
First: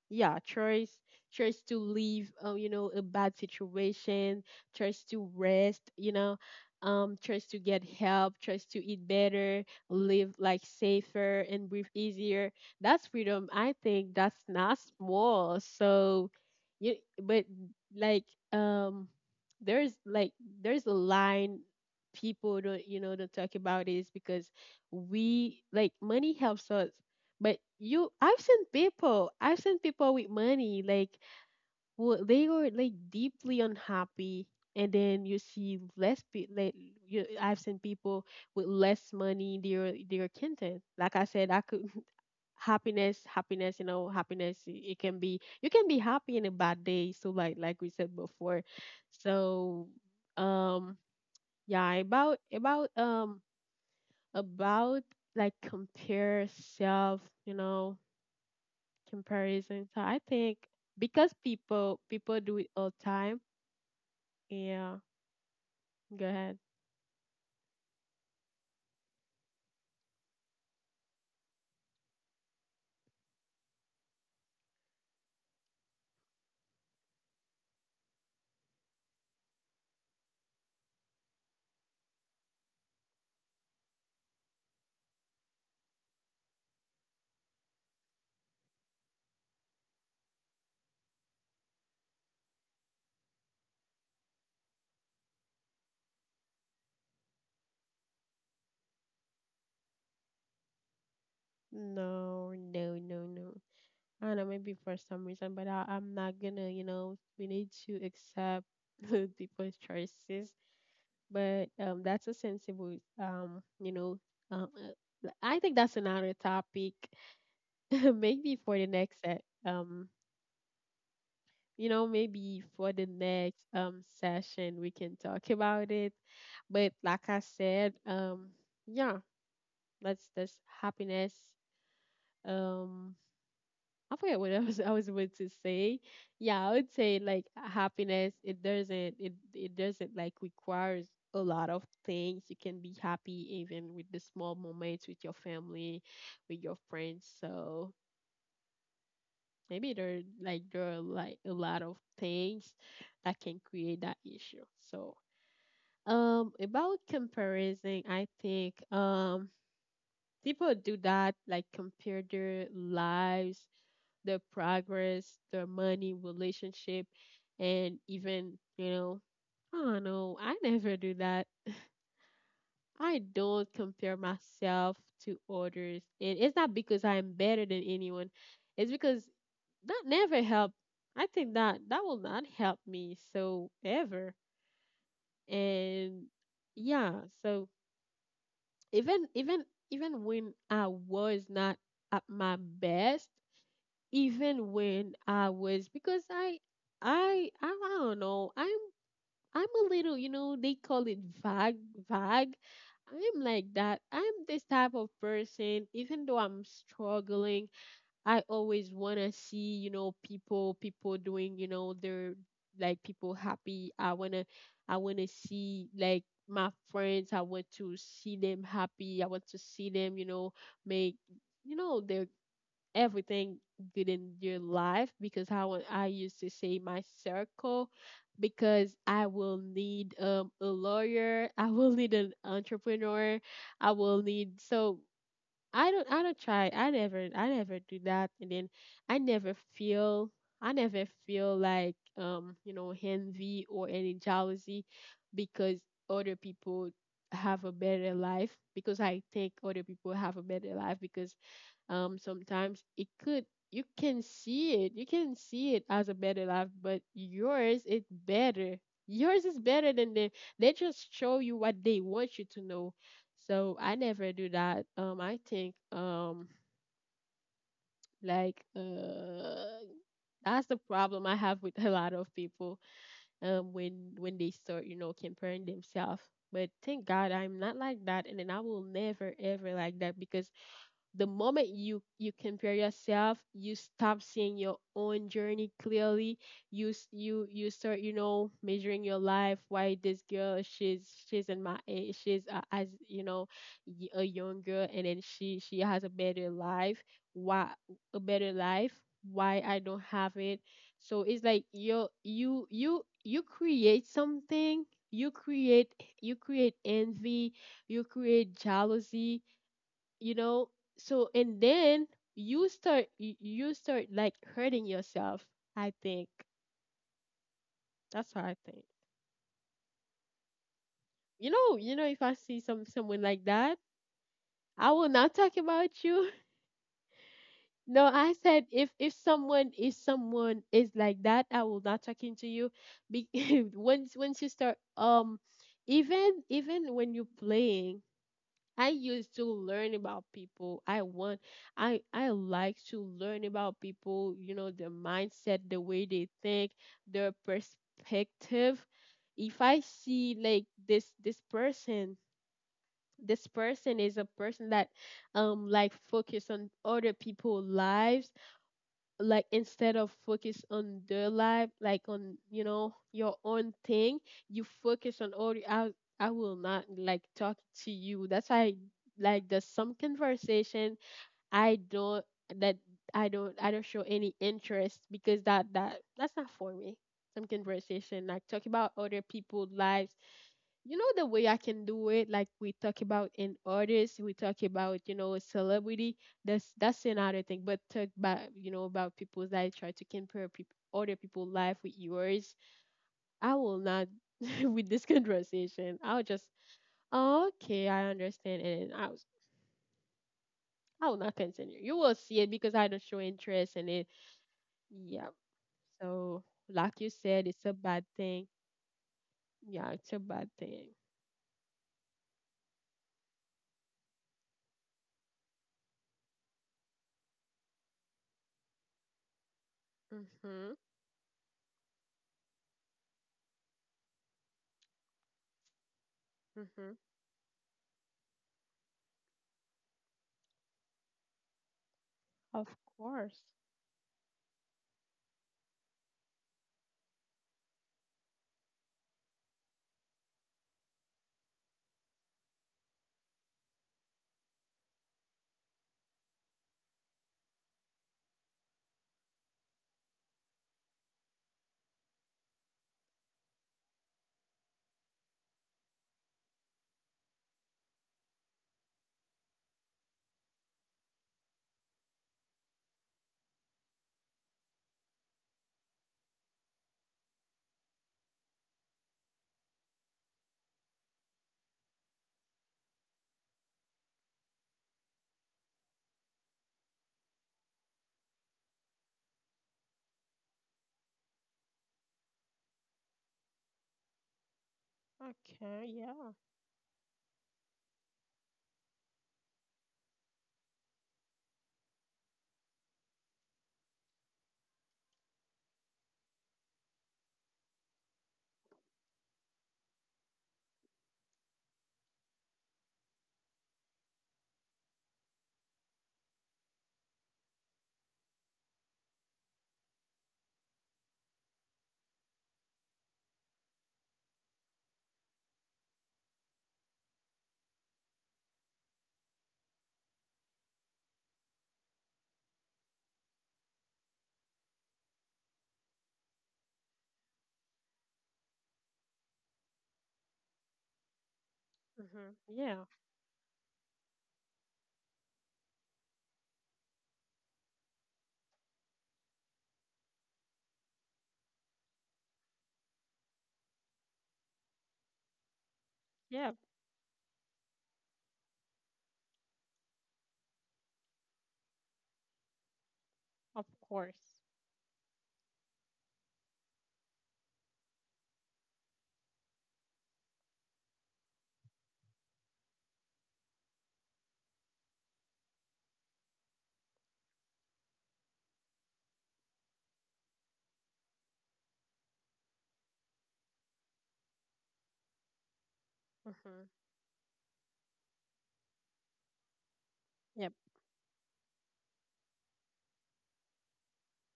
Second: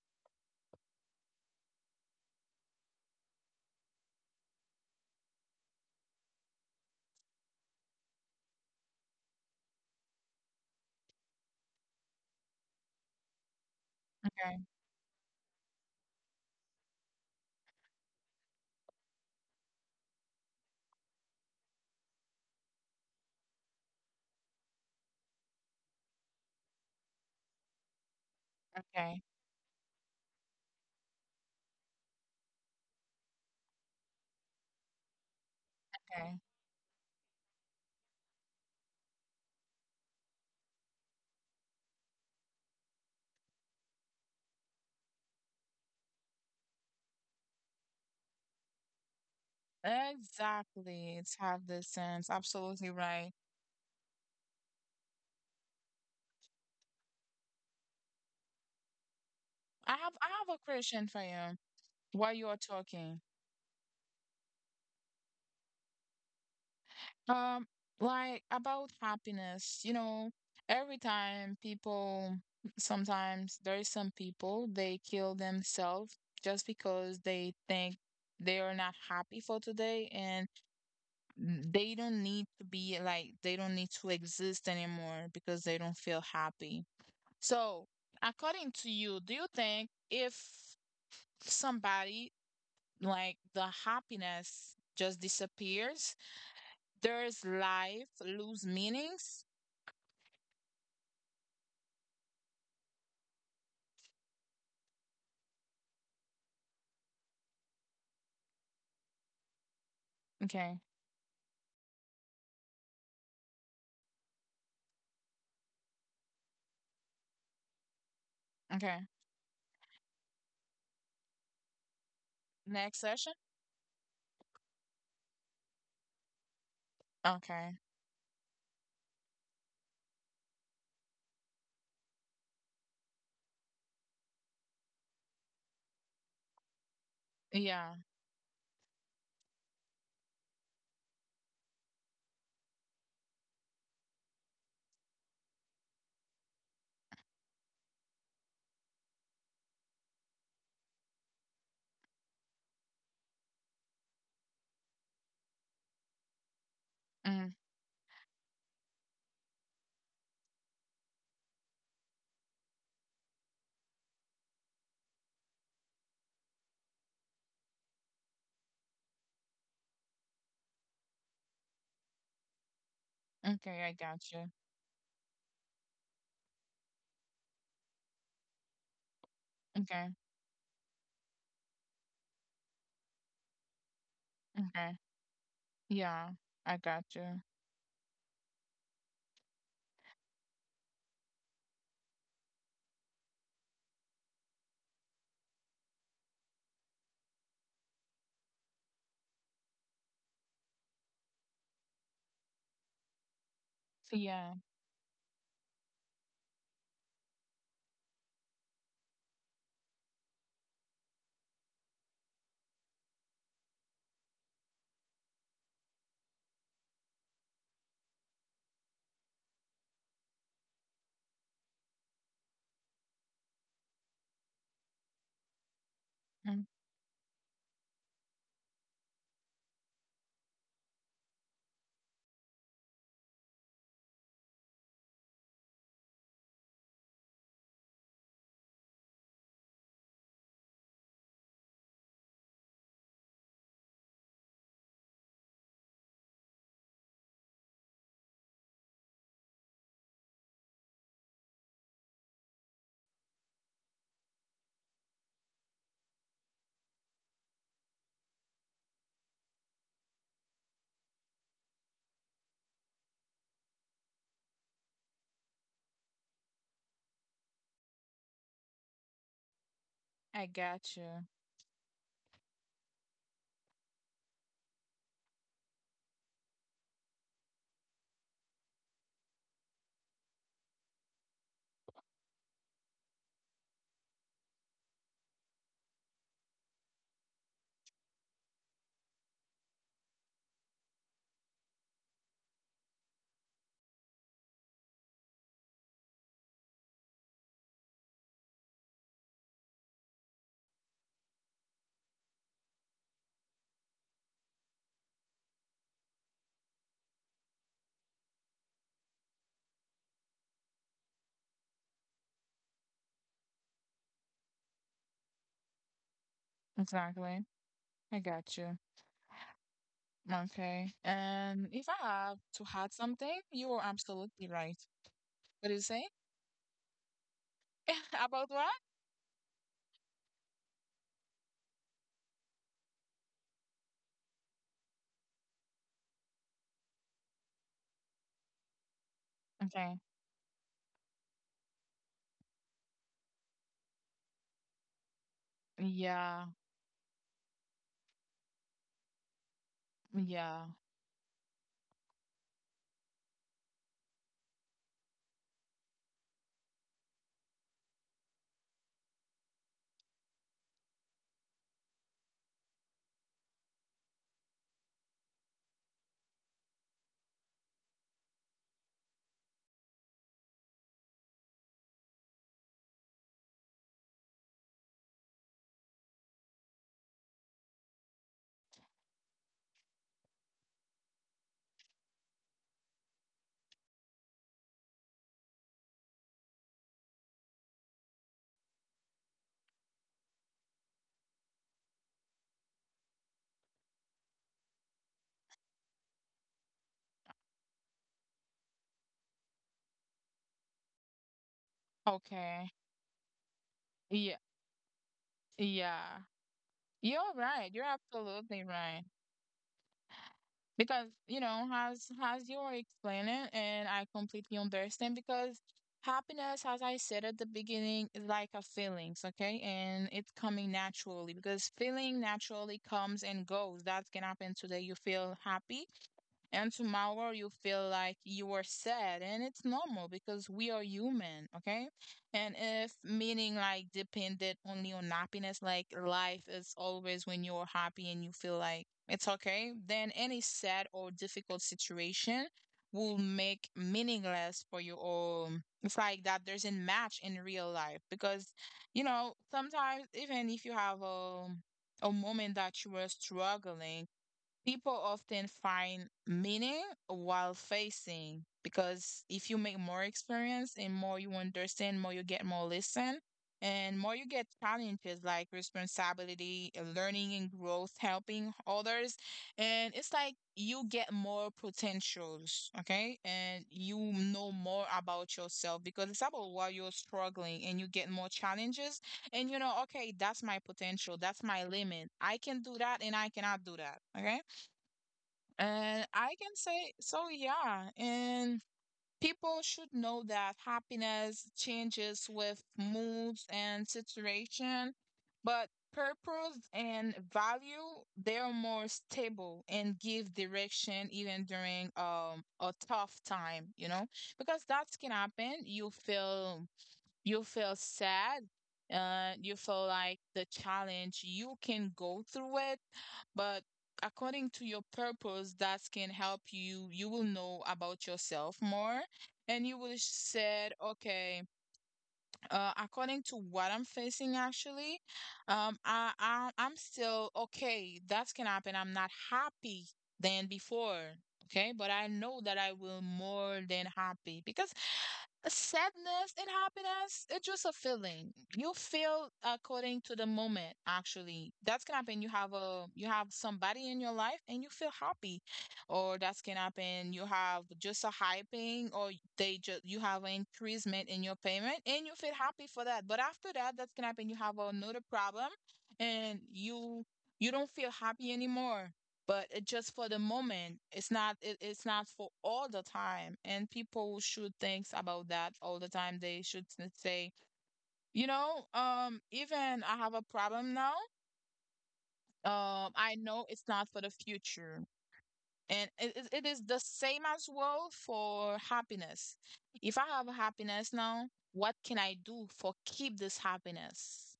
Speaker 1: Yeah, choice to leave, you know, a bad situation. Choice to rest, you know, choice to get help, choice to eat better, live like safer and breathe easier. That's freedom. I think that's
Speaker 2: Okay,
Speaker 1: not small. So you, but, like, um there's like, there's a line people don't, you know, don't talk about is because we like money helps us. But you,
Speaker 2: okay,
Speaker 1: I've seen people with money, like, who they were like deeply unhappy. And then you see less
Speaker 2: okay.
Speaker 1: like, you, I've seen people with less money, they're content. Like I said, I could, [LAUGHS] happiness. It can be, you can be happy in a bad day. So like we said before, so um
Speaker 2: Exactly. It's have this
Speaker 1: yeah,
Speaker 2: sense.
Speaker 1: about
Speaker 2: Absolutely
Speaker 1: about
Speaker 2: right.
Speaker 1: um about like compare self, you know, comparison. So I
Speaker 2: I have a
Speaker 1: think,
Speaker 2: question for
Speaker 1: because
Speaker 2: you
Speaker 1: people
Speaker 2: while
Speaker 1: people
Speaker 2: you are
Speaker 1: do it all the
Speaker 2: talking.
Speaker 1: time. Yeah, go ahead.
Speaker 2: Um, like about happiness, you know, every time people, sometimes there is some people, they kill themselves just because they think they are not happy for today, and they don't need to be like, they don't need to exist anymore because they don't feel happy. So, according to you, do you think if somebody, like the happiness just disappears, there's life lose meanings?
Speaker 1: No, no, no, no. I don't know, maybe for some reason, but I'm not gonna, you know, we need to accept [LAUGHS] people's choices.
Speaker 2: Okay.
Speaker 1: But that's a sensible, you know, um, I think that's another topic, [LAUGHS] maybe for the
Speaker 2: Okay.
Speaker 1: next set. You know, maybe
Speaker 2: Next
Speaker 1: for the
Speaker 2: session?
Speaker 1: next session we can talk about it. But like I
Speaker 2: Okay.
Speaker 1: said, yeah, that's happiness. Um I forget what [LAUGHS] I was about to say. Yeah, I would say like
Speaker 2: Yeah.
Speaker 1: happiness it doesn't like requires a lot of things. You can be happy even with the small moments with your family, with your friends. So maybe there like there are like a lot of things that can create that issue. So about
Speaker 2: Mm.
Speaker 1: comparison, I think people do that, like compare their lives, their progress, their money, relationship, and even you know, I don't know. I never do that. I don't
Speaker 2: Okay, I
Speaker 1: compare
Speaker 2: got you.
Speaker 1: myself to others, and it's not because I'm better than anyone. It's because
Speaker 2: Okay.
Speaker 1: that never helped. I think that that will not help me so ever.
Speaker 2: Okay. Yeah,
Speaker 1: And
Speaker 2: I got
Speaker 1: yeah,
Speaker 2: you.
Speaker 1: so even even when I was not at my best, even when I was, because I don't know. I'm a little, you know, they call it vague, vague. I'm like that. I'm
Speaker 2: Yeah.
Speaker 1: this type of person even though I'm struggling, I always want to see, people doing, you know, their like people happy. I want to see like my friends. I want to see them happy. I want to see them, you know, make you know, their everything good in their life because I used to
Speaker 2: Mm.
Speaker 1: say my circle because I will need a lawyer, I will need an entrepreneur, I will need so I don't try. I never do that, and then I never feel I never feel like envy or any jealousy because other people have a better life because I think other people have a better life because sometimes it could you can see it, you can see it as a better life, but yours is better, yours is better than the they just show you what they want you to know. So I never do that. I think like uh
Speaker 2: I
Speaker 1: that's the
Speaker 2: got you.
Speaker 1: problem I have with [LAUGHS] a lot of people when they start, comparing themselves. But thank God I'm not like that, and then I will never ever like that, because the moment you compare yourself, you stop seeing your own journey clearly. You start, measuring your life. Why this girl, she's in my age, as you know, a young girl, and then she has a better life. Why a better life? Why I don't have it? So it's like you create something. you create you create envy, you create jealousy, you know. So and then you start like hurting yourself, I think.
Speaker 2: Exactly. I
Speaker 1: That's what
Speaker 2: got
Speaker 1: I
Speaker 2: you.
Speaker 1: think.
Speaker 2: Okay. And if I
Speaker 1: You know, if
Speaker 2: have
Speaker 1: I
Speaker 2: to
Speaker 1: see
Speaker 2: add
Speaker 1: someone
Speaker 2: something,
Speaker 1: like
Speaker 2: you are
Speaker 1: that,
Speaker 2: absolutely right.
Speaker 1: I will not talk
Speaker 2: What do you
Speaker 1: about
Speaker 2: say?
Speaker 1: you. [LAUGHS] No,
Speaker 2: [LAUGHS]
Speaker 1: I
Speaker 2: About
Speaker 1: said,
Speaker 2: what?
Speaker 1: if if someone is like that, I will not talking to you. Be- [LAUGHS] once you start even when you're playing, I used to
Speaker 2: Okay.
Speaker 1: learn about people. I want I like to learn about people, you know, their mindset, the way they
Speaker 2: Yeah.
Speaker 1: think, their perspective. If I see
Speaker 2: Yeah.
Speaker 1: like this person is a person that like focus on other people's lives, like instead of focus on their life, like on, you know, your own thing, you focus on all, I will not like talk to you. That's why, like, there's some conversation I don't, that I don't show any interest, because that's not for me. Some conversation like talk about other people's lives, you know. The way I can do it, like we talk about in artists, we talk about, you know, celebrity. That's another thing. But talk about, you know, about people that try to compare people other people's life with yours, I will not. [LAUGHS] With this conversation, I'll just, "Oh, okay, I understand." And I will not continue. You will see it
Speaker 2: Okay.
Speaker 1: because I don't show interest in it.
Speaker 2: Yeah.
Speaker 1: Yeah.
Speaker 2: Yeah.
Speaker 1: So like you
Speaker 2: You're
Speaker 1: said, it's
Speaker 2: right.
Speaker 1: a
Speaker 2: You're
Speaker 1: bad thing.
Speaker 2: absolutely right.
Speaker 1: Yeah, it's a bad thing.
Speaker 2: Because you know, as you are explaining, and I completely understand, because happiness, as I said at the beginning, is like a feelings, okay? And it's coming
Speaker 1: Mhm.
Speaker 2: naturally because feeling naturally comes and goes. That can happen today you feel happy, and
Speaker 1: Mhm.
Speaker 2: tomorrow you feel like you are sad, and it's normal because we are human, okay? And
Speaker 1: Of
Speaker 2: if
Speaker 1: course.
Speaker 2: meaning like dependent only on happiness, like life is always when you're happy and you feel like it's okay, then any sad or difficult situation will make meaningless for you, or it's like that doesn't match in real life. Because you know sometimes even if you have a moment that you were struggling, people often find meaning while facing. Because if you make more experience and more you understand, more you get more listen, and more you get challenges like responsibility, learning and growth, helping others, and it's like you get more potentials, okay? And you know more about yourself because it's about why you're struggling and you get more challenges, and you know, okay, that's my potential, that's my limit. I can do that and I cannot do that, okay?
Speaker 1: Okay,
Speaker 2: And I
Speaker 1: yeah.
Speaker 2: can say, so yeah. And people should know that happiness changes with moods and situation, but purpose and value, they are more stable and give direction even during a tough time, you know? Because that can happen. You feel sad, you feel like the challenge you can go through it, but according to your purpose, that can help you. You will know about yourself more, and you will said, okay, according to what I'm facing, actually, I, I'm still okay. That can happen. I'm not happy than before. Okay, but I
Speaker 1: Mm-hmm.
Speaker 2: know that I
Speaker 1: Yeah.
Speaker 2: will more than happy. Because sadness and happiness, it's just a feeling. You feel according to the moment, actually. That's gonna happen. You have a you have somebody in your life and you feel happy, or that can
Speaker 1: Yeah,
Speaker 2: happen, you have just a hyping, or they just, you have an increasement in your payment and you feel happy for that. But after that,
Speaker 1: of
Speaker 2: that can happen, you
Speaker 1: course.
Speaker 2: have another problem and you don't feel happy anymore. But it just for the moment, it's not it's not for all the time, and people should think about that all the time. They should say, even I have a problem now, I know it's not for the future. And it is
Speaker 1: Mm-hmm.
Speaker 2: the same as well for happiness. If I have
Speaker 1: Yep,
Speaker 2: happiness now, what can I do for keep this happiness?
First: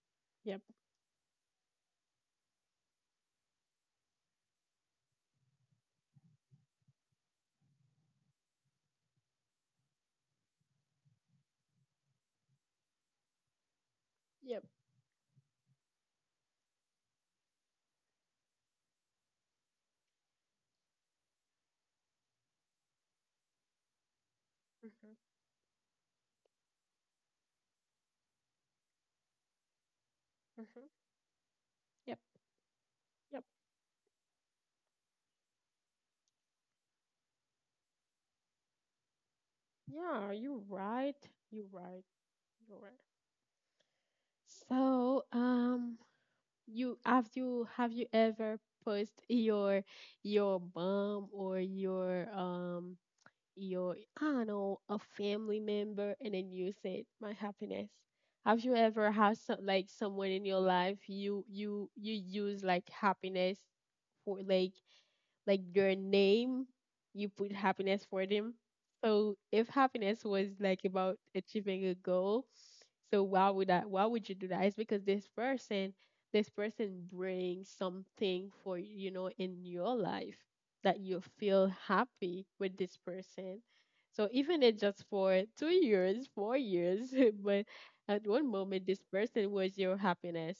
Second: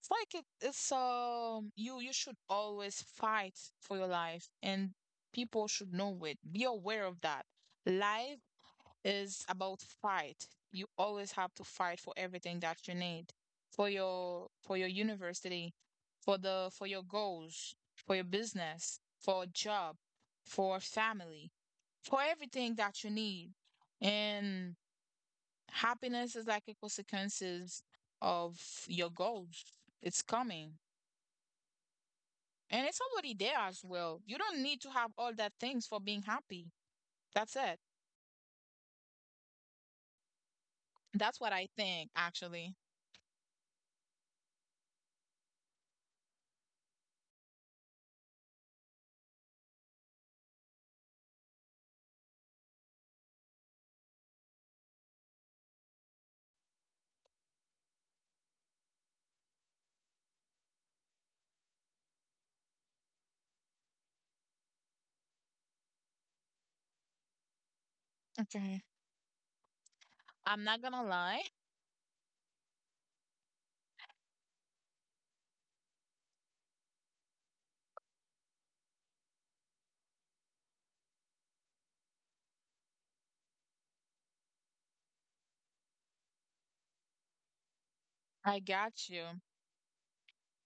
Speaker 2: It's like it,
Speaker 1: yep,
Speaker 2: it's um you should always fight for your life, and people should know it. Be aware of that. Life is about fight. You always have to fight for everything that you need, for your
Speaker 1: yep,
Speaker 2: university, for the for your goals, for your business, for a job, for family, for everything that you need. And
Speaker 1: Mm-hmm.
Speaker 2: happiness is like a consequences of your goals. It's coming.
Speaker 1: Mm-hmm. Yep,
Speaker 2: And it's already there
Speaker 1: yep.
Speaker 2: as well. You don't need to have all that things for being happy. That's it.
Speaker 1: Yeah, you're right.
Speaker 2: That's what I
Speaker 1: You're
Speaker 2: think,
Speaker 1: right.
Speaker 2: actually.
Speaker 1: You're right. So, you have you ever posted your mom or your I don't know, a family member, and then you said, "my happiness." Have you ever had some like someone in your life you use like happiness for like your name, you put happiness for them.
Speaker 2: Okay.
Speaker 1: So if happiness was
Speaker 2: I'm not
Speaker 1: like
Speaker 2: gonna
Speaker 1: about
Speaker 2: lie.
Speaker 1: achieving a goal, so why would you do that? It's because this person brings something for, you know, in your life, that you feel happy with this person. So even it just for 2 years, 4 years, [LAUGHS] but at one
Speaker 2: I
Speaker 1: moment this
Speaker 2: got you.
Speaker 1: person was your happiness.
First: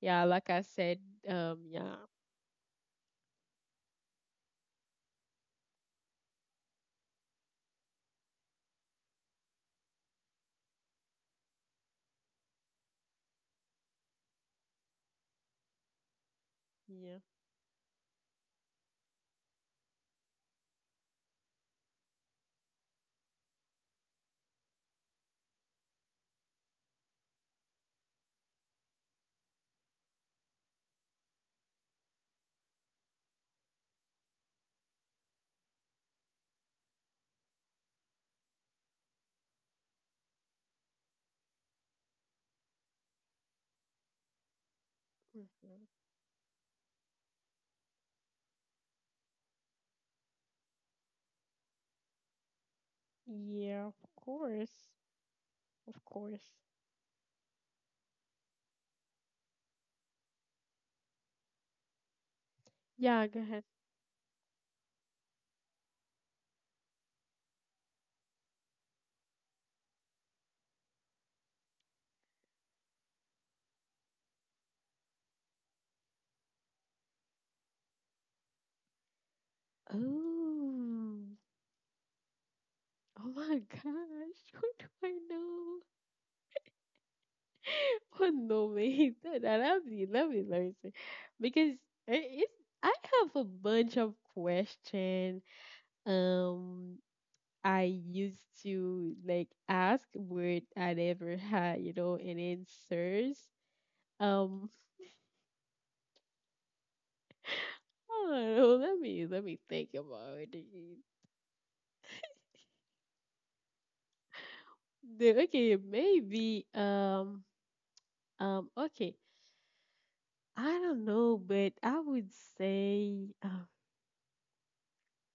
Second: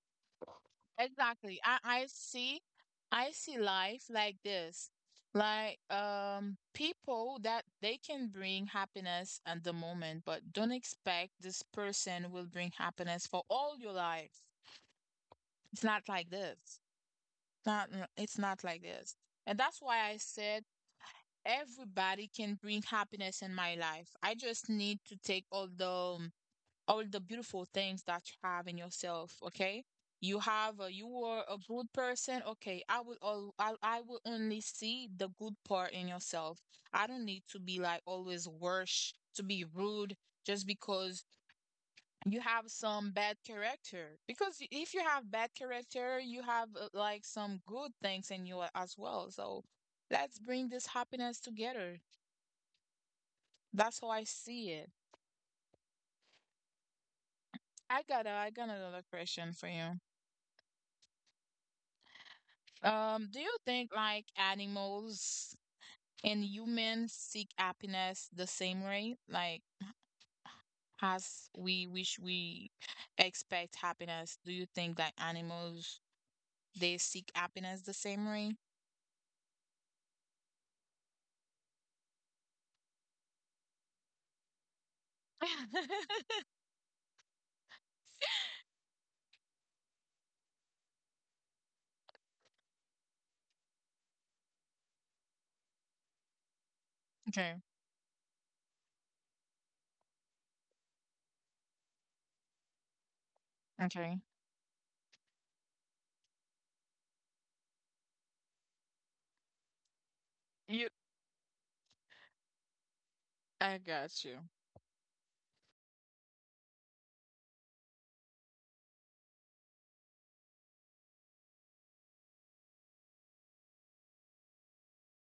Speaker 1: Yeah, like I said, um,
Speaker 2: Exactly. I,
Speaker 1: yeah,
Speaker 2: I see, I see life like this. Like, people that they can bring happiness at the moment, but don't expect this person will bring happiness for all your life. It's not like this.
Speaker 1: yeah.
Speaker 2: Not, it's not like this. And that's why I said everybody can bring happiness in my life. I just need to take um, all the beautiful things that you have in yourself. Okay, you have you are a good person. Okay, I will all, I will only see the good part in yourself. I don't need to be like always worse to be rude just because you have some bad character. Because if you have bad
Speaker 1: Mm-hmm.
Speaker 2: character, you have like some good things in you as well. So let's bring this happiness together.
Speaker 1: Yeah, of
Speaker 2: That's how I see
Speaker 1: course.
Speaker 2: it.
Speaker 1: Of course.
Speaker 2: I got another question for you.
Speaker 1: Yeah, go ahead.
Speaker 2: Do you think like animals and humans seek happiness the same way? Like as we wish, we expect happiness, do you think that animals they seek happiness the same way?
Speaker 1: Oh, oh my gosh. [LAUGHS] What do I know?
Speaker 2: [LAUGHS]
Speaker 1: [LAUGHS] Oh no, wait. [LAUGHS] Let me, let me see. Because it's, I have a bunch of questions. Um,
Speaker 2: Okay,
Speaker 1: I used to like ask where I never had, you know, an answers.
Speaker 2: okay.
Speaker 1: Um, [LAUGHS] I don't know. Let me, think about it.
Speaker 2: You, I got you.
Speaker 1: Then, okay, maybe okay. I don't know, but say uh,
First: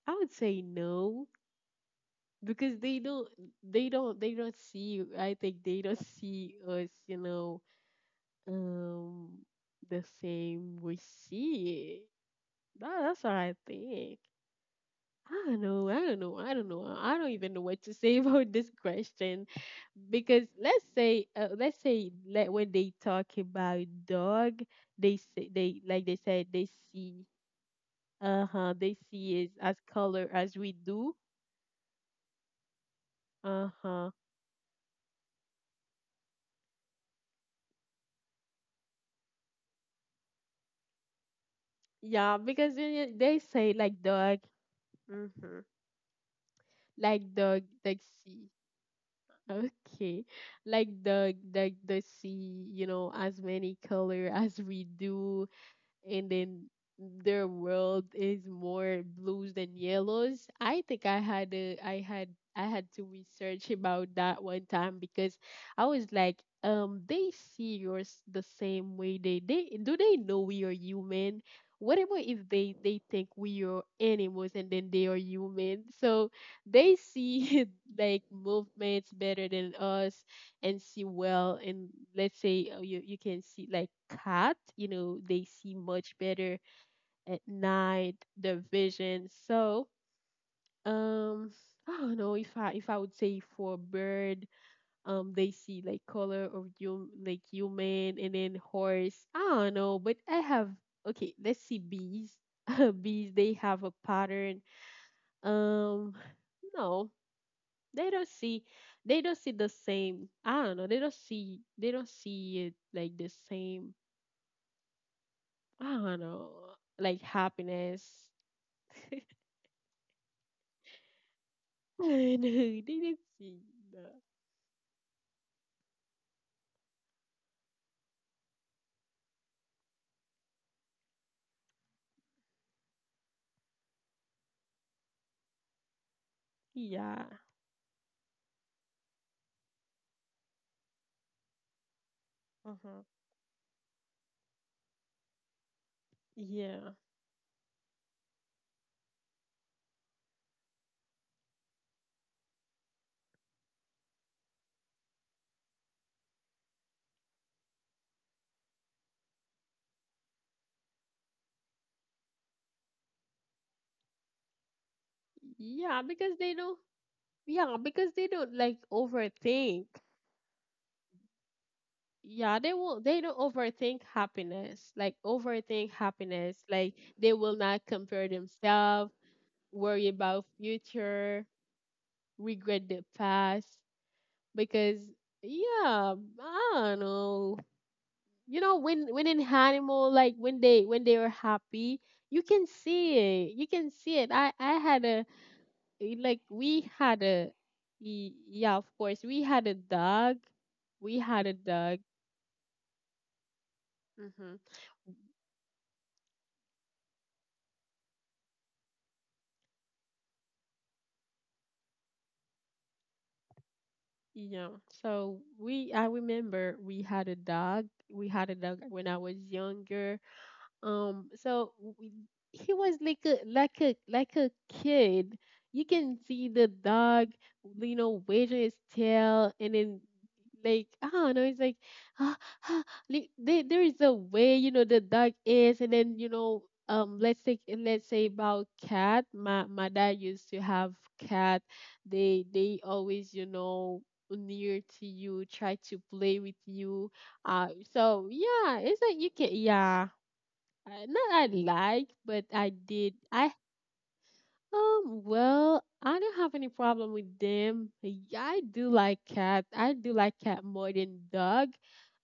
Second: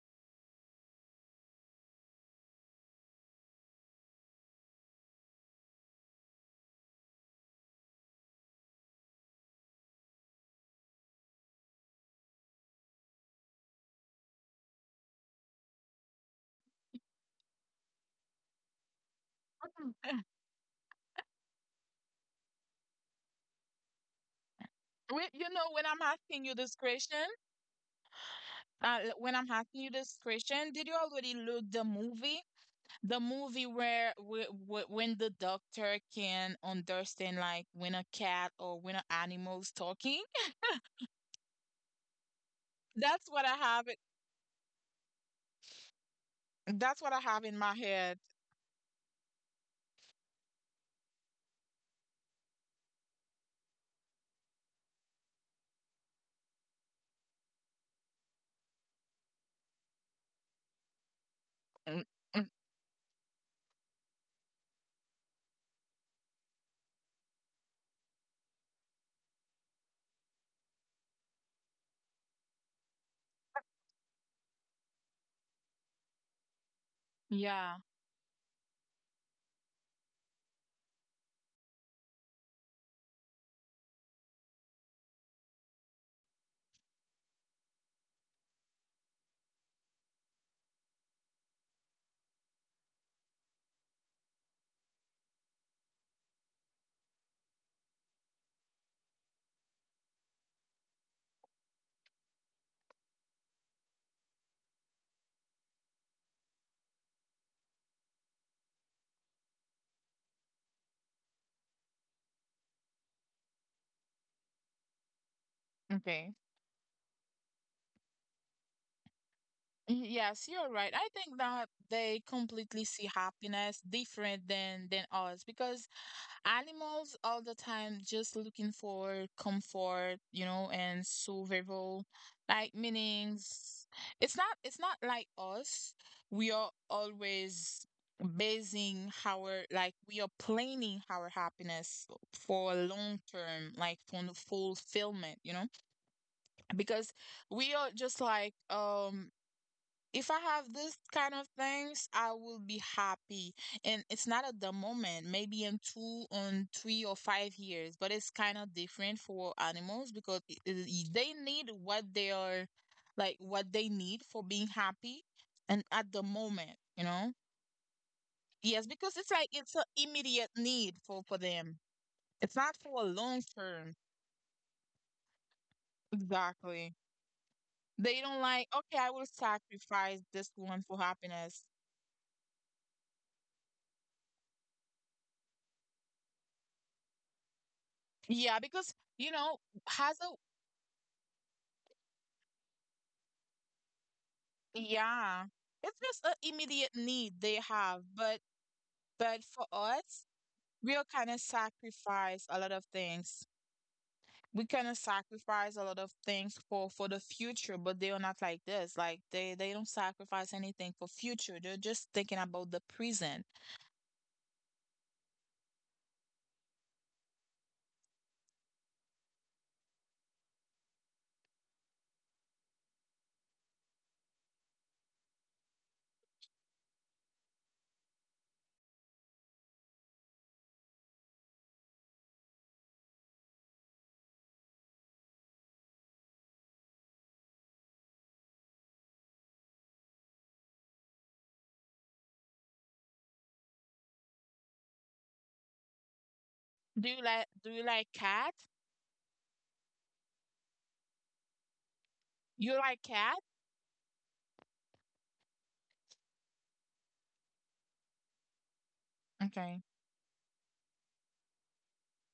Speaker 1: I would say no, because they don't see. I think they don't see us, you know, um the same we see it. That's what I think. I don't know. I don't even know what to say [LAUGHS] about this question, because let's say, like when they talk about dog, they
Speaker 2: Wait,
Speaker 1: say
Speaker 2: you know,
Speaker 1: they
Speaker 2: when I'm
Speaker 1: like they said
Speaker 2: asking you
Speaker 1: they
Speaker 2: this
Speaker 1: see,
Speaker 2: question,
Speaker 1: uh huh, they
Speaker 2: when
Speaker 1: see it
Speaker 2: I'm
Speaker 1: as
Speaker 2: asking you this
Speaker 1: color as we
Speaker 2: question, did you
Speaker 1: do,
Speaker 2: already look the movie? The
Speaker 1: uh
Speaker 2: movie
Speaker 1: huh,
Speaker 2: where when the doctor can understand like when a cat or when an animal's talking.
Speaker 1: yeah, because
Speaker 2: [LAUGHS]
Speaker 1: they
Speaker 2: That's what
Speaker 1: say
Speaker 2: I
Speaker 1: like
Speaker 2: have it.
Speaker 1: dog, mm-hmm. Like
Speaker 2: That's what I
Speaker 1: dog,
Speaker 2: have in my
Speaker 1: like
Speaker 2: head.
Speaker 1: see. Okay, like dog, like the sea, you know, as many color as we do, and then their world is more blues than yellows. I think I
Speaker 2: Mm,
Speaker 1: had,
Speaker 2: mm,
Speaker 1: I had to research about that one time because I was like, they see yours the same way they do. They know we are human. What about if they they think we are animals and then they are human? So they see
Speaker 2: yeah,
Speaker 1: [LAUGHS] like movements better than us, and see well, and let's say you can see like cat, you know they see much better at night, the vision. So um [GASPS] I don't know if I if I would say for bird, they see like color of you like human, and then horse I don't know, but I have, okay, let's see bees. [LAUGHS] Bees, they have a pattern, um no, they don't see, the same. I don't know, they don't see it like the same. I don't know,
Speaker 2: okay.
Speaker 1: like happiness. [LAUGHS]
Speaker 2: Mm, yes, you're right. I think that
Speaker 1: I
Speaker 2: they
Speaker 1: don't know,
Speaker 2: completely
Speaker 1: they
Speaker 2: see
Speaker 1: don't see
Speaker 2: happiness
Speaker 1: the,
Speaker 2: different than us. Because animals all the time just looking for comfort, you know, and survival, like meanings. It's not, it's not like us. We are
Speaker 1: yeah.
Speaker 2: always basing our, like we are planning our happiness for
Speaker 1: Uh-huh,
Speaker 2: long term, like for the fulfillment, you know.
Speaker 1: yeah.
Speaker 2: Because we are just like, if I have this kind of things, I will be happy. And it's not at the moment, maybe in two, on 3 or 5 years, but it's kind of different for animals. Because they need what they are, like what they need for being happy, and at
Speaker 1: yeah
Speaker 2: the
Speaker 1: because they
Speaker 2: moment,
Speaker 1: don't
Speaker 2: you know.
Speaker 1: yeah, because they don't
Speaker 2: Yes,
Speaker 1: like
Speaker 2: because it's like it's an
Speaker 1: overthink.
Speaker 2: immediate need for them. It's not for a
Speaker 1: They
Speaker 2: long
Speaker 1: don't
Speaker 2: term.
Speaker 1: overthink happiness,
Speaker 2: Exactly.
Speaker 1: they will not
Speaker 2: They
Speaker 1: compare
Speaker 2: don't, like, okay, I
Speaker 1: themselves,
Speaker 2: will
Speaker 1: worry
Speaker 2: sacrifice this
Speaker 1: about
Speaker 2: one for
Speaker 1: future,
Speaker 2: happiness.
Speaker 1: regret the past, because yeah, I don't know.
Speaker 2: Yeah,
Speaker 1: You know,
Speaker 2: because
Speaker 1: when
Speaker 2: you
Speaker 1: an
Speaker 2: know, as
Speaker 1: animal,
Speaker 2: a.
Speaker 1: like when they are happy, you can see it. You can see it. I had a,
Speaker 2: Yeah. It's just an
Speaker 1: like
Speaker 2: immediate
Speaker 1: we had
Speaker 2: need they
Speaker 1: a,
Speaker 2: have,
Speaker 1: yeah, of course,
Speaker 2: but
Speaker 1: we
Speaker 2: for
Speaker 1: had a
Speaker 2: us,
Speaker 1: dog.
Speaker 2: we'll
Speaker 1: We
Speaker 2: kind of
Speaker 1: had a dog.
Speaker 2: sacrifice a lot of things.
Speaker 1: Hmm.
Speaker 2: We kind of sacrifice a lot of things for the future, but they are not like this. Like they don't sacrifice anything for future. They're just thinking about the present.
Speaker 1: Yeah. So we, I remember we had a dog. We had a dog when I was younger. Um, so w- he was like a like a kid. You can see the dog, you know, wagging his tail, and then, like, I don't know. It's like ah, ah, like, there is a way you know the dog is, and then you know. Let's say about cat. My dad used to have cat. They always, you know, near to you, try to play with
Speaker 2: Do
Speaker 1: you.
Speaker 2: you like, do
Speaker 1: Uh,
Speaker 2: you like
Speaker 1: so
Speaker 2: cat?
Speaker 1: yeah, it's like you can, yeah. I, not I like, but
Speaker 2: You
Speaker 1: I
Speaker 2: like
Speaker 1: did.
Speaker 2: cat?
Speaker 1: I well, I don't have any problem with them. Yeah, I do like cat.
Speaker 2: Okay.
Speaker 1: I do like cat more than dog.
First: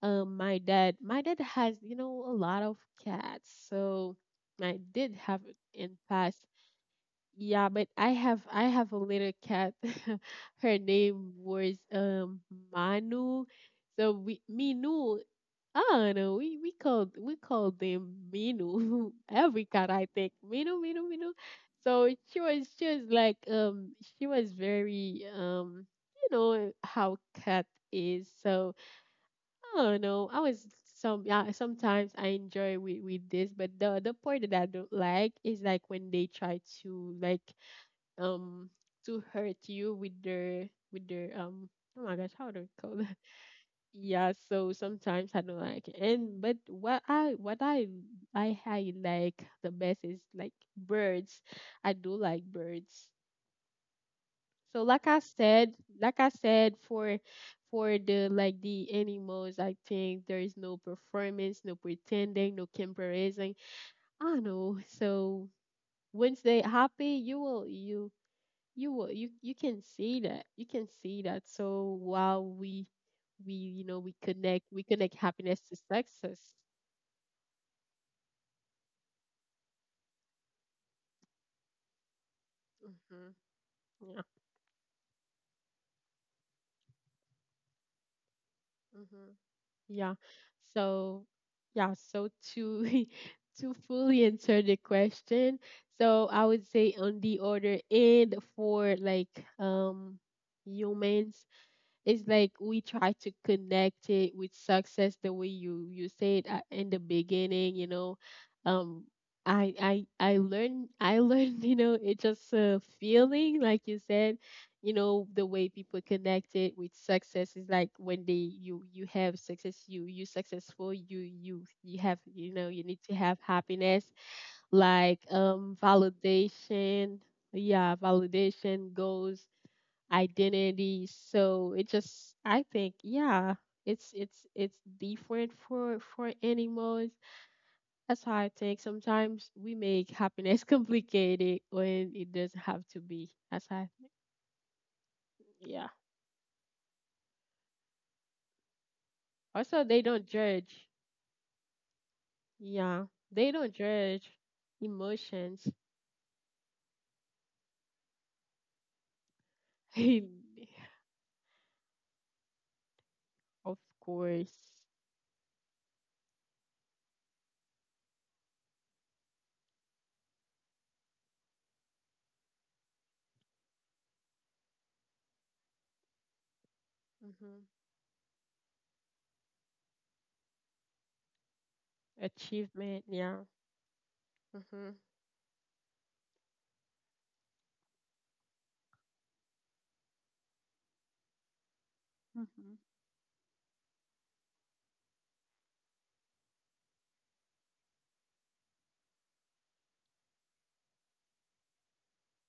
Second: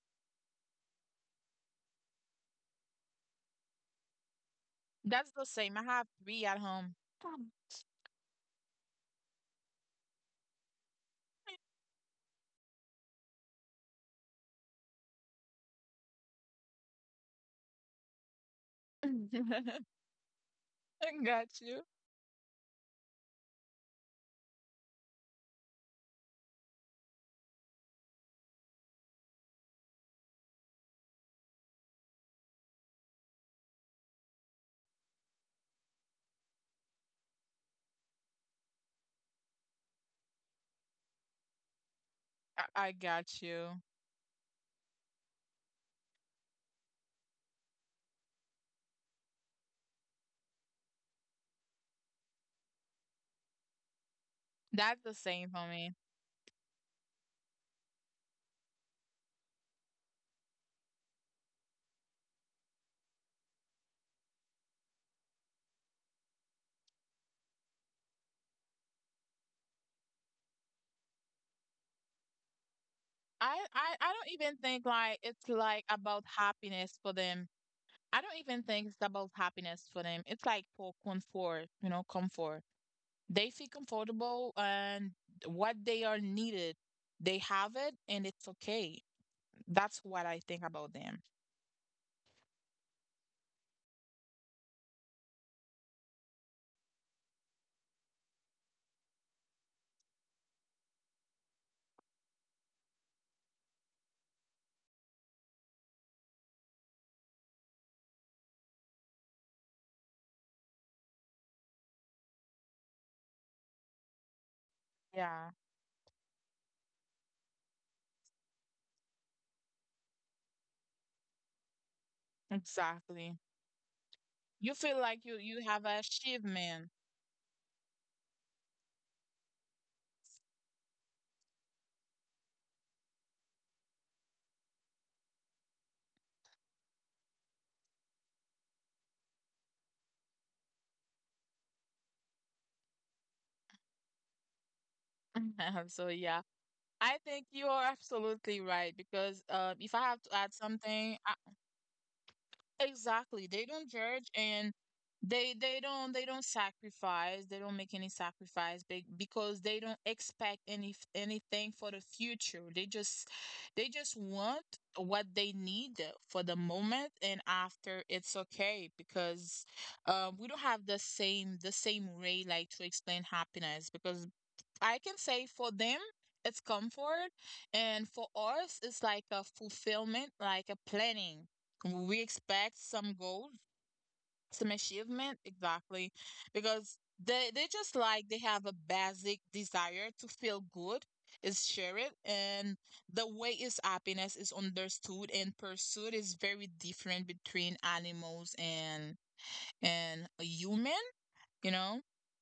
Speaker 1: My dad has, you know, a lot of cats, so I did
Speaker 2: That's
Speaker 1: have
Speaker 2: the
Speaker 1: it
Speaker 2: same. I
Speaker 1: in
Speaker 2: have
Speaker 1: past.
Speaker 2: three at home. [LAUGHS]
Speaker 1: Yeah, but I have a little cat. [LAUGHS] Her name was Manu. So we Minu. I don't know. We called, them Minu. [LAUGHS] Every
Speaker 2: I
Speaker 1: cat I think Minu Minu.
Speaker 2: got you.
Speaker 1: So she was like she was very you know how cat is. So I don't know. I was some, yeah, sometimes I enjoy with this, but the part that I don't like is like when they try to like um to hurt you with their oh my gosh, how do
Speaker 2: I,
Speaker 1: you
Speaker 2: I
Speaker 1: call it?
Speaker 2: got you.
Speaker 1: Yeah, so sometimes I don't like it. And but what I like the best is like birds. I do like birds. So
Speaker 2: That's
Speaker 1: like
Speaker 2: the
Speaker 1: I
Speaker 2: same for
Speaker 1: said,
Speaker 2: me.
Speaker 1: like I said for for the like the animals, I think there is no performance, no pretending, no comparison. I know. So once they happy, you will, you can see that. You can see that. So while we
Speaker 2: I, I
Speaker 1: we
Speaker 2: I don't
Speaker 1: connect
Speaker 2: even
Speaker 1: we
Speaker 2: think
Speaker 1: connect
Speaker 2: like it's
Speaker 1: happiness to
Speaker 2: like about
Speaker 1: success.
Speaker 2: happiness for them. I don't even think it's about happiness for them. It's like for comfort, you know, comfort.
Speaker 1: hmm
Speaker 2: They feel
Speaker 1: yeah.
Speaker 2: comfortable and what they are needed, they have it and it's okay.
Speaker 1: hmm
Speaker 2: That's
Speaker 1: yeah.
Speaker 2: what I think about
Speaker 1: so
Speaker 2: them.
Speaker 1: yeah so to [LAUGHS] to fully answer the question, so I would say on the other end for like um humans, it's like we try to connect it with success the way you said in the beginning, you know. um I learned [LAUGHS] you know, it's just a feeling like you said. You know, the
Speaker 2: Yeah,
Speaker 1: way people connect it with success is like when they you you have success, you successful, you have, you know, you need to have
Speaker 2: exactly.
Speaker 1: happiness.
Speaker 2: You feel
Speaker 1: Like
Speaker 2: like you have an achievement.
Speaker 1: validation, yeah, validation, goals, identity. So it just, I think, yeah, it's different for animals. That's how I think. Sometimes we make happiness [LAUGHS] complicated when it doesn't have to be. That's how I think. Yeah.
Speaker 2: [LAUGHS] So yeah, I think you are absolutely right. Because
Speaker 1: Also, they
Speaker 2: if I
Speaker 1: don't
Speaker 2: have to add
Speaker 1: judge.
Speaker 2: something,
Speaker 1: Yeah. They
Speaker 2: exactly. They
Speaker 1: don't
Speaker 2: don't
Speaker 1: judge
Speaker 2: judge, and
Speaker 1: emotions. [LAUGHS]
Speaker 2: they don't, they don't sacrifice. They don't make any sacrifice. Be- because they don't expect any anything for the future.
Speaker 1: Of
Speaker 2: They just want
Speaker 1: course.
Speaker 2: what they need for the moment, and after it's okay. Because we don't have the same, the same way like to explain happiness. Because I can say for them, it's comfort,
Speaker 1: hmm
Speaker 2: and for us, it's like a fulfillment, like a planning. We expect
Speaker 1: Achievement,
Speaker 2: some
Speaker 1: yeah.
Speaker 2: goals,
Speaker 1: hmm
Speaker 2: some
Speaker 1: hmm
Speaker 2: achievement, exactly, because they just like they have a basic desire to feel good, is share it, and
Speaker 1: Mm-hmm.
Speaker 2: the way is happiness is understood and pursued is very different between animals and a human, you know.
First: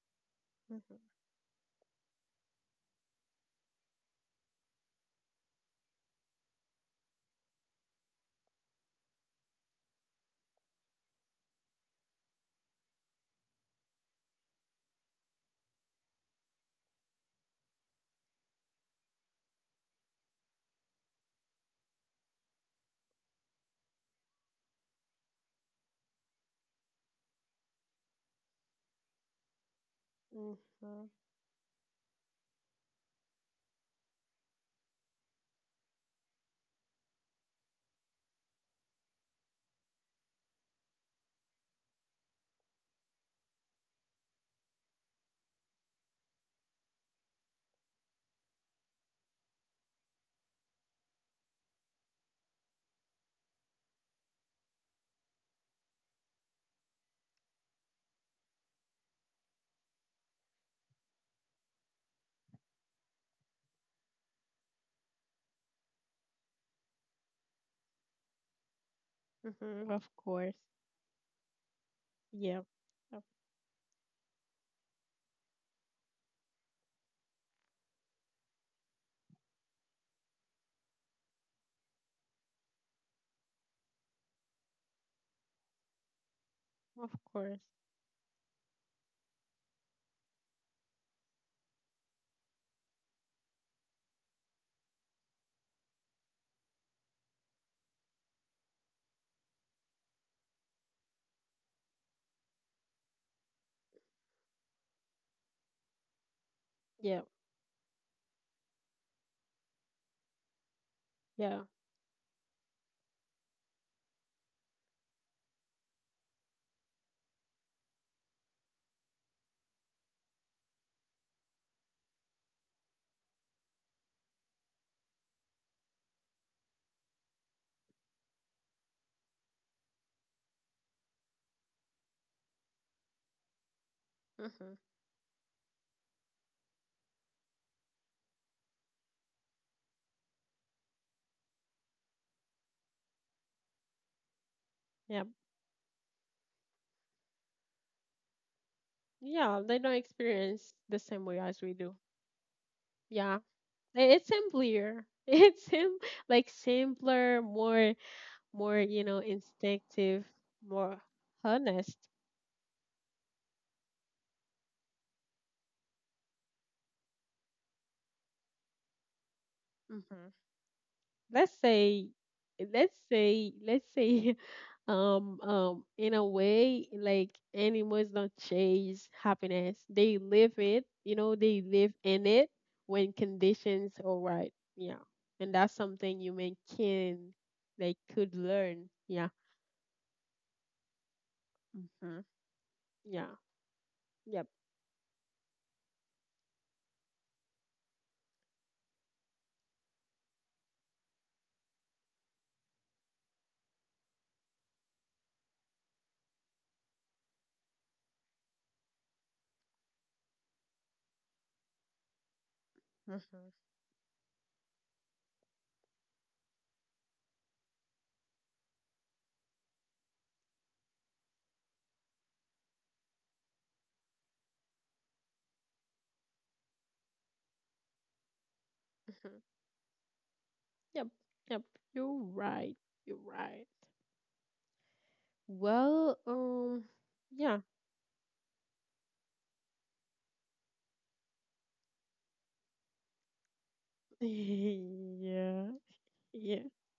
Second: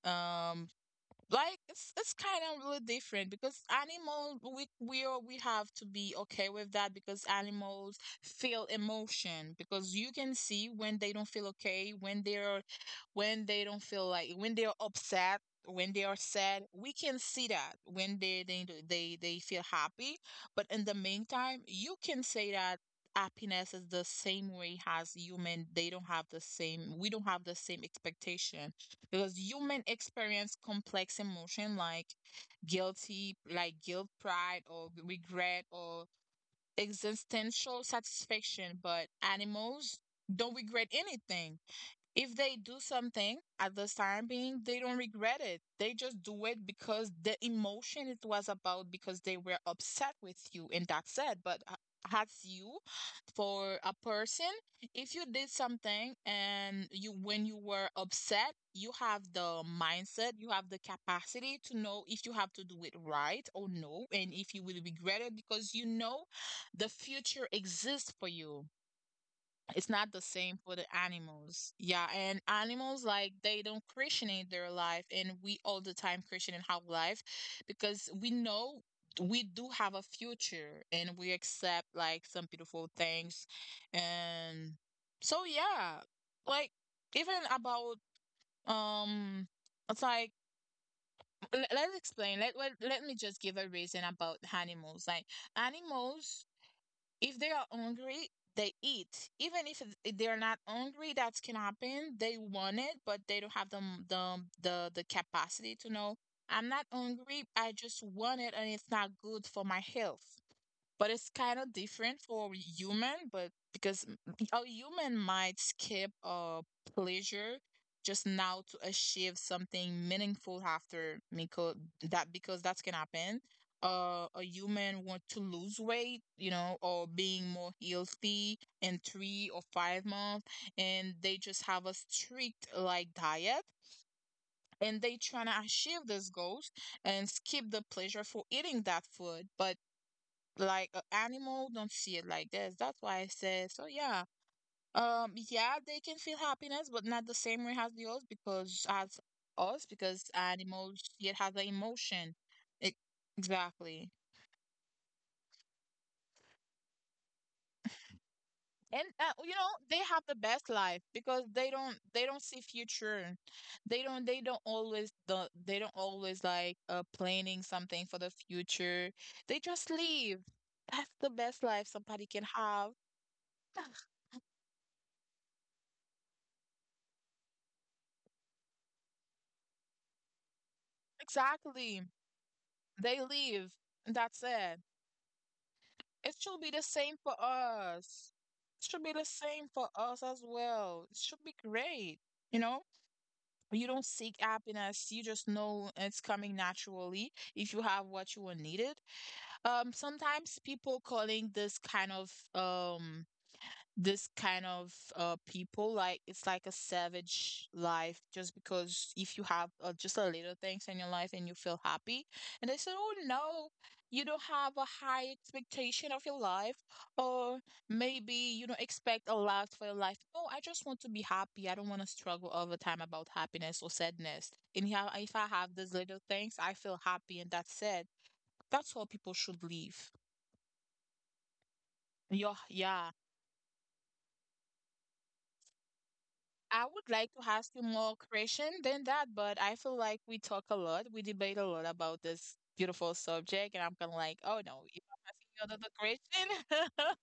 Speaker 2: Um,
Speaker 1: Mm-hmm.
Speaker 2: like it's kind of really different because animals, we are, we have to be okay with that. Because animals feel emotion, because you can see when they don't feel okay, when they're, when they don't feel like, when they're upset, when they are sad, we can see that. When they they feel happy, but in the meantime you can say that happiness is the same way as human. They don't have the same, we don't have the same expectation, because human experience complex emotion like guilt, pride, or regret, or existential satisfaction. But animals don't regret anything. If they do something at this time being, they don't regret it. They just do it because the emotion it was about, because they were upset with you, and that's it. But as you, for a person, if you did something and you, when you were upset, you have the mindset, you have the capacity to know if you have to do it right or no, and if you will regret it, because you know the future exists for you. It's
Speaker 1: Mm-hmm.
Speaker 2: not
Speaker 1: Of
Speaker 2: the same
Speaker 1: course.
Speaker 2: for the animals. Yeah, and
Speaker 1: Yeah.
Speaker 2: animals like they don't Christianate their life, and we all the time Christianate our life. Because we know we do have a future, and we accept like some beautiful things, and so yeah, like
Speaker 1: Of
Speaker 2: even
Speaker 1: course.
Speaker 2: about um. It's like, let's explain. Let, let me just give a reason about animals. Like animals, if they are hungry, they eat. Even if if they're not hungry, that can happen. They want it, but they don't have the the the capacity to know. I'm not
Speaker 1: Yeah.
Speaker 2: hungry. I just want it, and it's not good for my health. But it's kind of
Speaker 1: Yeah.
Speaker 2: different for human. But because a human might skip a pleasure just now to achieve something meaningful after. Because that's can happen. A human want to lose weight, you know, or being more healthy in 3 or 5 months, and they just have a strict like diet,
Speaker 1: Mm-hmm.
Speaker 2: and they trying to achieve those goals and skip the pleasure for eating that food. But like a animal don't see it like this. That's why I said. So yeah,
Speaker 1: Yeah.
Speaker 2: yeah, they can feel happiness, but not the same way as the us. Because as
Speaker 1: Yeah.
Speaker 2: us,
Speaker 1: They don't
Speaker 2: because
Speaker 1: experience
Speaker 2: animals
Speaker 1: the
Speaker 2: see it
Speaker 1: same
Speaker 2: has
Speaker 1: way
Speaker 2: an
Speaker 1: as we do.
Speaker 2: emotion. It,
Speaker 1: Yeah.
Speaker 2: exactly,
Speaker 1: It's simpler. [LAUGHS] It's sim Like simpler, more,
Speaker 2: and
Speaker 1: you know,
Speaker 2: you know, they have the
Speaker 1: instinctive,
Speaker 2: best life
Speaker 1: more
Speaker 2: because
Speaker 1: honest.
Speaker 2: they don't see future. They don't always they don't always like planning something for the future. They just live.
Speaker 1: hmm
Speaker 2: That's the best
Speaker 1: let's
Speaker 2: life
Speaker 1: say
Speaker 2: somebody can have.
Speaker 1: let's say let's
Speaker 2: [LAUGHS]
Speaker 1: say [LAUGHS] in a way, like, animals don't chase happiness, they live it. You know, they
Speaker 2: Exactly.
Speaker 1: live in it
Speaker 2: They
Speaker 1: when
Speaker 2: leave,
Speaker 1: conditions
Speaker 2: and
Speaker 1: are
Speaker 2: that's
Speaker 1: right.
Speaker 2: it.
Speaker 1: Yeah. And that's something
Speaker 2: It should
Speaker 1: human
Speaker 2: be the same
Speaker 1: can,
Speaker 2: for
Speaker 1: they
Speaker 2: us.
Speaker 1: could
Speaker 2: It
Speaker 1: learn.
Speaker 2: should be the
Speaker 1: Yeah.
Speaker 2: same for us as well. It should be great.
Speaker 1: Mm-hmm.
Speaker 2: You know,
Speaker 1: Yeah.
Speaker 2: you don't seek
Speaker 1: Yep.
Speaker 2: happiness. You just know it's coming naturally if you have what you are needed. Sometimes people calling this kind of people, like, it's like a savage life, just because if you have just a little things in your life and you feel happy, and they say, oh
Speaker 1: Mm-hmm. Mm-hmm.
Speaker 2: no, you don't have a high expectation of your life, or maybe you don't expect a lot for your life. No, I just want to be happy. I don't want to struggle all the time about happiness or sadness, and yeah, if I have these little things I feel happy, and that's it. That's how people should live.
Speaker 1: Yep. Yep. You're
Speaker 2: Yeah,
Speaker 1: right.
Speaker 2: yeah.
Speaker 1: You're right. Well,
Speaker 2: I would like to ask you
Speaker 1: yeah.
Speaker 2: more question than that, but I feel like we talk a lot, we debate a lot about this beautiful subject, and I'm kind of like,
Speaker 1: [LAUGHS]
Speaker 2: oh no, if I'm asking you another
Speaker 1: Yeah. Yeah.
Speaker 2: question,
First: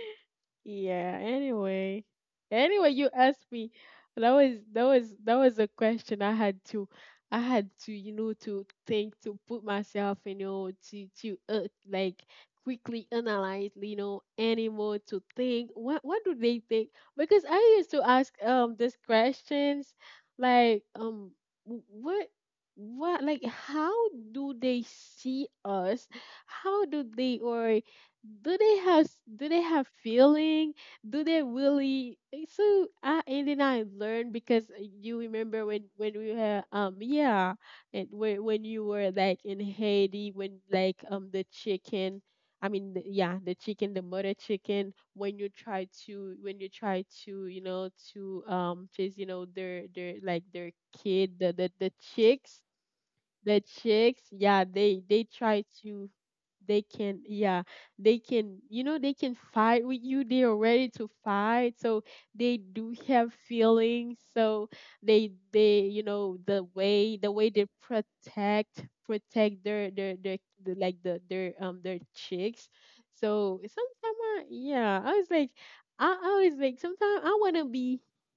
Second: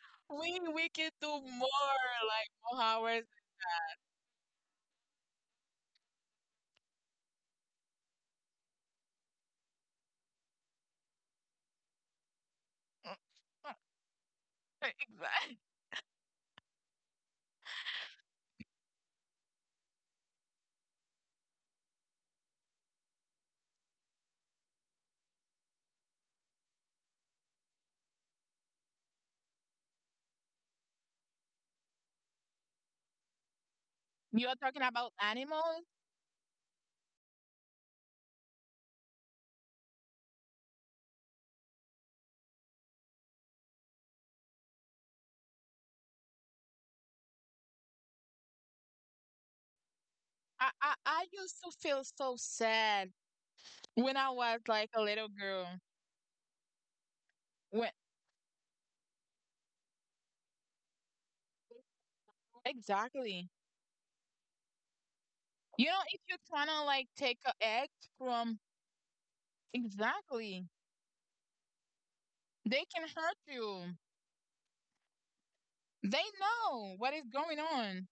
Speaker 2: [LAUGHS] we can
Speaker 1: Yeah,
Speaker 2: do more,
Speaker 1: anyway.
Speaker 2: like more
Speaker 1: Anyway, you
Speaker 2: hours.
Speaker 1: asked me. That was a question I had to, you know, to think, to put myself, you know, to like, quickly analyze, you know,
Speaker 2: [LAUGHS]
Speaker 1: animal, to
Speaker 2: Exactly.
Speaker 1: think, what do they think? Because I used to ask these questions, like, what, how do they see us? How do they, or do they have, do they have feeling, do they really. Eh, so I And then I learned because
Speaker 2: You're talking
Speaker 1: you
Speaker 2: about
Speaker 1: remember when
Speaker 2: animals.
Speaker 1: we were yeah, and when you were like in Haiti, when, like, the chicken, I mean the, yeah, the chicken, the mother chicken, when you try to you know, to chase, you know, their like their
Speaker 2: I
Speaker 1: kid,
Speaker 2: I used to
Speaker 1: the
Speaker 2: feel so
Speaker 1: chicks,
Speaker 2: sad
Speaker 1: the chicks,
Speaker 2: when I
Speaker 1: yeah,
Speaker 2: was like a
Speaker 1: they
Speaker 2: little
Speaker 1: try
Speaker 2: girl.
Speaker 1: to, they can, yeah,
Speaker 2: When
Speaker 1: they can, you know, they can fight with you, they are ready to fight. So they do have
Speaker 2: exactly,
Speaker 1: feelings. So they you
Speaker 2: you know,
Speaker 1: know,
Speaker 2: if you're
Speaker 1: the
Speaker 2: trying to
Speaker 1: way
Speaker 2: like take
Speaker 1: they
Speaker 2: a egg from,
Speaker 1: protect, their the,
Speaker 2: exactly,
Speaker 1: like, the their chicks.
Speaker 2: they can
Speaker 1: So
Speaker 2: hurt
Speaker 1: sometimes
Speaker 2: you.
Speaker 1: yeah, I was like, I
Speaker 2: They
Speaker 1: was like,
Speaker 2: know
Speaker 1: sometimes I
Speaker 2: what is
Speaker 1: want to
Speaker 2: going
Speaker 1: be,
Speaker 2: on.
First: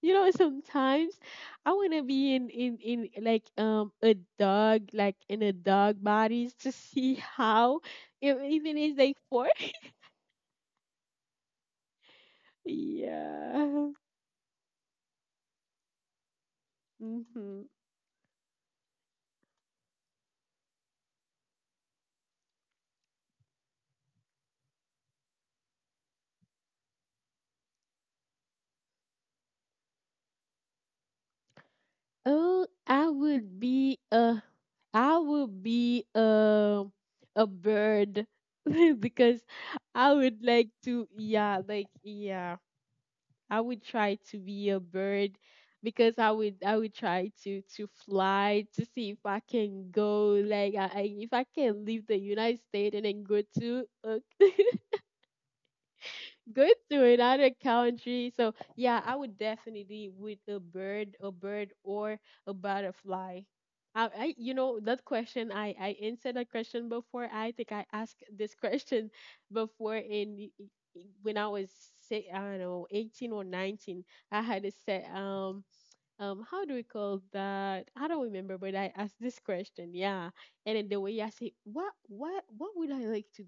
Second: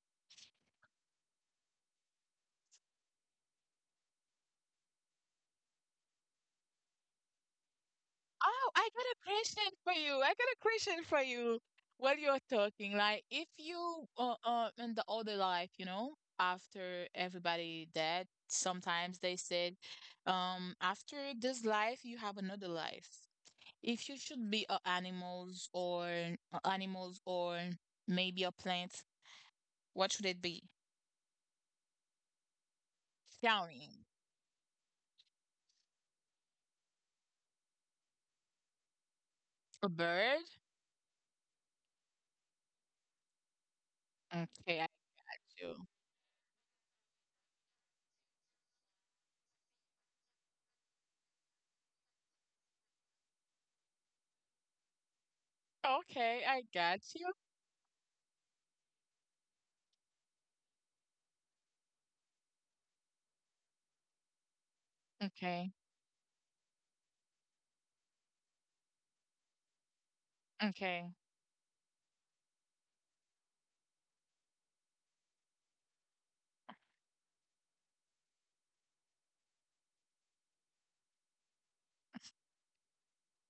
Speaker 1: you know, sometimes I want to be in, like, a dog, like in a dog bodies, to see how, if,
Speaker 2: Oh,
Speaker 1: even
Speaker 2: I
Speaker 1: if
Speaker 2: got
Speaker 1: they
Speaker 2: a
Speaker 1: four.
Speaker 2: question for you. I got a question for you while you're
Speaker 1: [LAUGHS]
Speaker 2: talking. Like, if
Speaker 1: Yeah.
Speaker 2: you uh, in the other life, you know, after
Speaker 1: Mm-hmm.
Speaker 2: everybody dead, sometimes they said, after this life, you have another life. If you should be animals or maybe a plant, what should it be?
Speaker 1: Oh,
Speaker 2: Tell me.
Speaker 1: I would be a bird. [LAUGHS] Because
Speaker 2: A
Speaker 1: I would
Speaker 2: bird?
Speaker 1: like to, yeah, like, yeah, I would try to be a
Speaker 2: Okay, I got
Speaker 1: bird,
Speaker 2: you.
Speaker 1: because I would, I would try to fly, to see if I can go, like, I, if I can leave the United States and then go to [LAUGHS]
Speaker 2: Okay, I
Speaker 1: go
Speaker 2: got
Speaker 1: to
Speaker 2: you.
Speaker 1: another country. So yeah, I would definitely with a bird or a butterfly. I, you know, that question,
Speaker 2: Okay.
Speaker 1: I answered that question before. I think I asked this question [LAUGHS] before in
Speaker 2: Okay.
Speaker 1: when I was, say, I don't know, 18 or 19. I had a set how do we call that? I don't remember, but I asked this question. Yeah, and then the way I say, what would I like to?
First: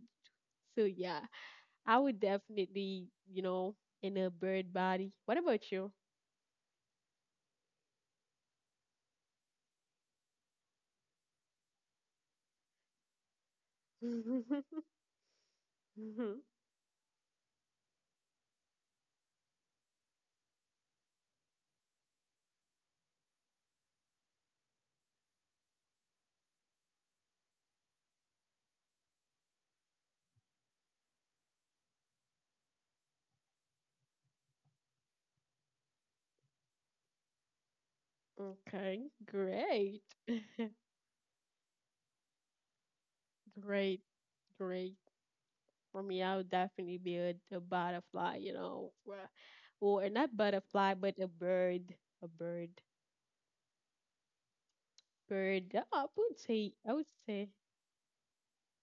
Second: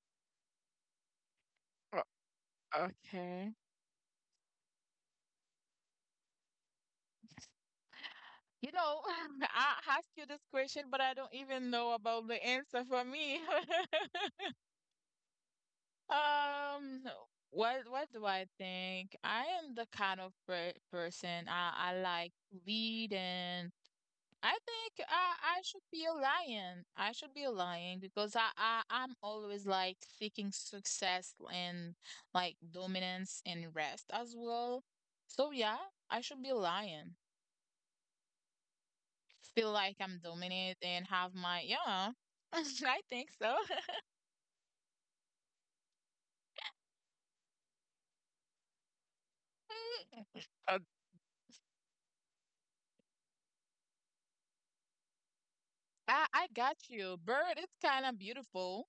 Speaker 1: So yeah. I
Speaker 2: O-
Speaker 1: would definitely, you
Speaker 2: Okay.
Speaker 1: know, in a bird body. What about you?
Speaker 2: You know, [LAUGHS] I asked you this question, but I don't even know about the answer for me. [LAUGHS]
Speaker 1: [LAUGHS]
Speaker 2: Um, what do I think? I am the kind of person, I like to lead, and I think I should be a lion. I should be a lion because I'm always like seeking success and like dominance and rest as well. So yeah, I should be a lion.
Speaker 1: Okay,
Speaker 2: Feel like
Speaker 1: great.
Speaker 2: I'm
Speaker 1: [LAUGHS]
Speaker 2: dominant and have my, yeah. [LAUGHS] I think so. [LAUGHS]
Speaker 1: Great, great. For me, I would definitely be a butterfly, you know, or not
Speaker 2: Uh,
Speaker 1: butterfly, but a bird, bird. Yeah,
Speaker 2: I got
Speaker 1: I would
Speaker 2: you.
Speaker 1: say,
Speaker 2: Bird, it's kind of beautiful.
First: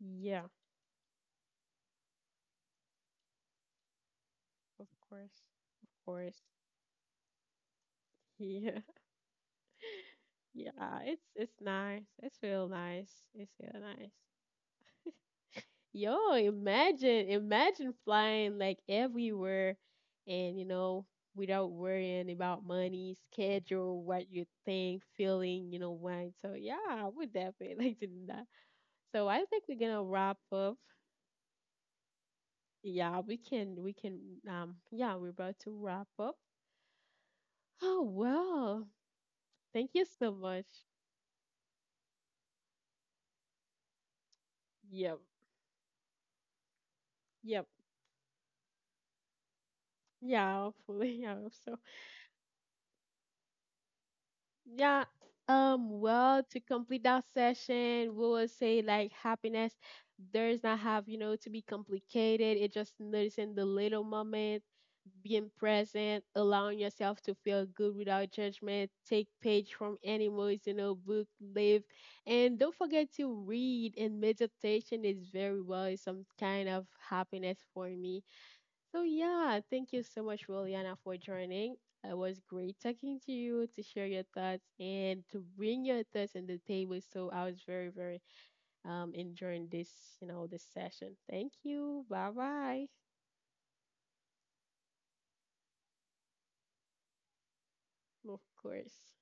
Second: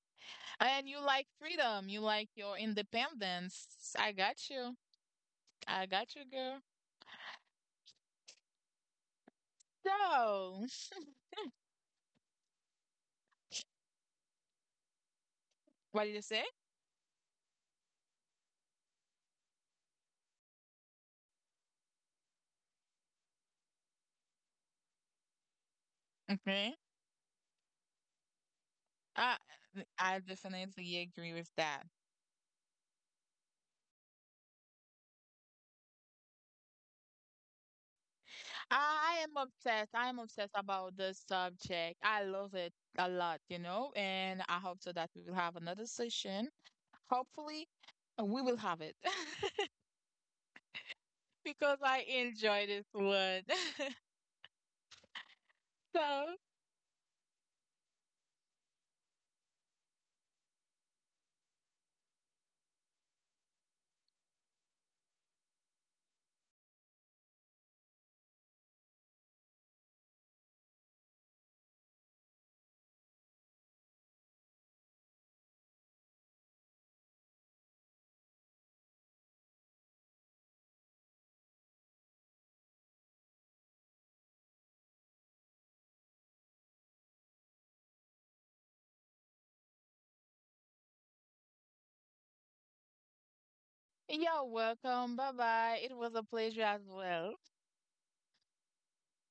Speaker 1: yeah,
Speaker 2: And you like freedom. You like your independence. I got you.
Speaker 1: of course, of
Speaker 2: I got you,
Speaker 1: course.
Speaker 2: girl.
Speaker 1: Yeah. [LAUGHS]
Speaker 2: So,
Speaker 1: Yeah, it's nice. It's real nice. It's real nice.
Speaker 2: what did you
Speaker 1: Yo,
Speaker 2: say?
Speaker 1: imagine, imagine flying like everywhere, and you know, without worrying about money, schedule, what you think, feeling, you know, wine. So
Speaker 2: Okay.
Speaker 1: yeah, I would definitely [LAUGHS] like to do that. So
Speaker 2: I
Speaker 1: I think we're gonna
Speaker 2: I
Speaker 1: wrap up.
Speaker 2: definitely agree with that.
Speaker 1: Yeah, we can yeah, we're about to wrap up. Oh well.
Speaker 2: I am obsessed.
Speaker 1: Thank you
Speaker 2: I am
Speaker 1: so
Speaker 2: obsessed
Speaker 1: much.
Speaker 2: about this subject. I love it a lot, you know, and I hope so that we
Speaker 1: Yep,
Speaker 2: will have another session. Hopefully,
Speaker 1: yep.
Speaker 2: we will have it. [LAUGHS]
Speaker 1: Yeah, hopefully. [LAUGHS] I hope
Speaker 2: Because
Speaker 1: so.
Speaker 2: I enjoy this one.
Speaker 1: Yeah.
Speaker 2: [LAUGHS] So,
Speaker 1: Well, to complete that session, we will say, like, happiness does not have, you know, to be complicated. It just noticing the little moment, being present, allowing yourself to feel good without judgment, take page from any emotional book, live. And don't forget to read and meditation is very well some kind of happiness for me. So yeah, thank you so much, Williana, for joining. It was great talking to you, to share your thoughts and to bring your thoughts on the table. So I was very, very enjoying this, you know, this session. Thank you. Bye bye.
Speaker 2: you're welcome. Bye bye. It was a pleasure as well.
Speaker 1: Of course.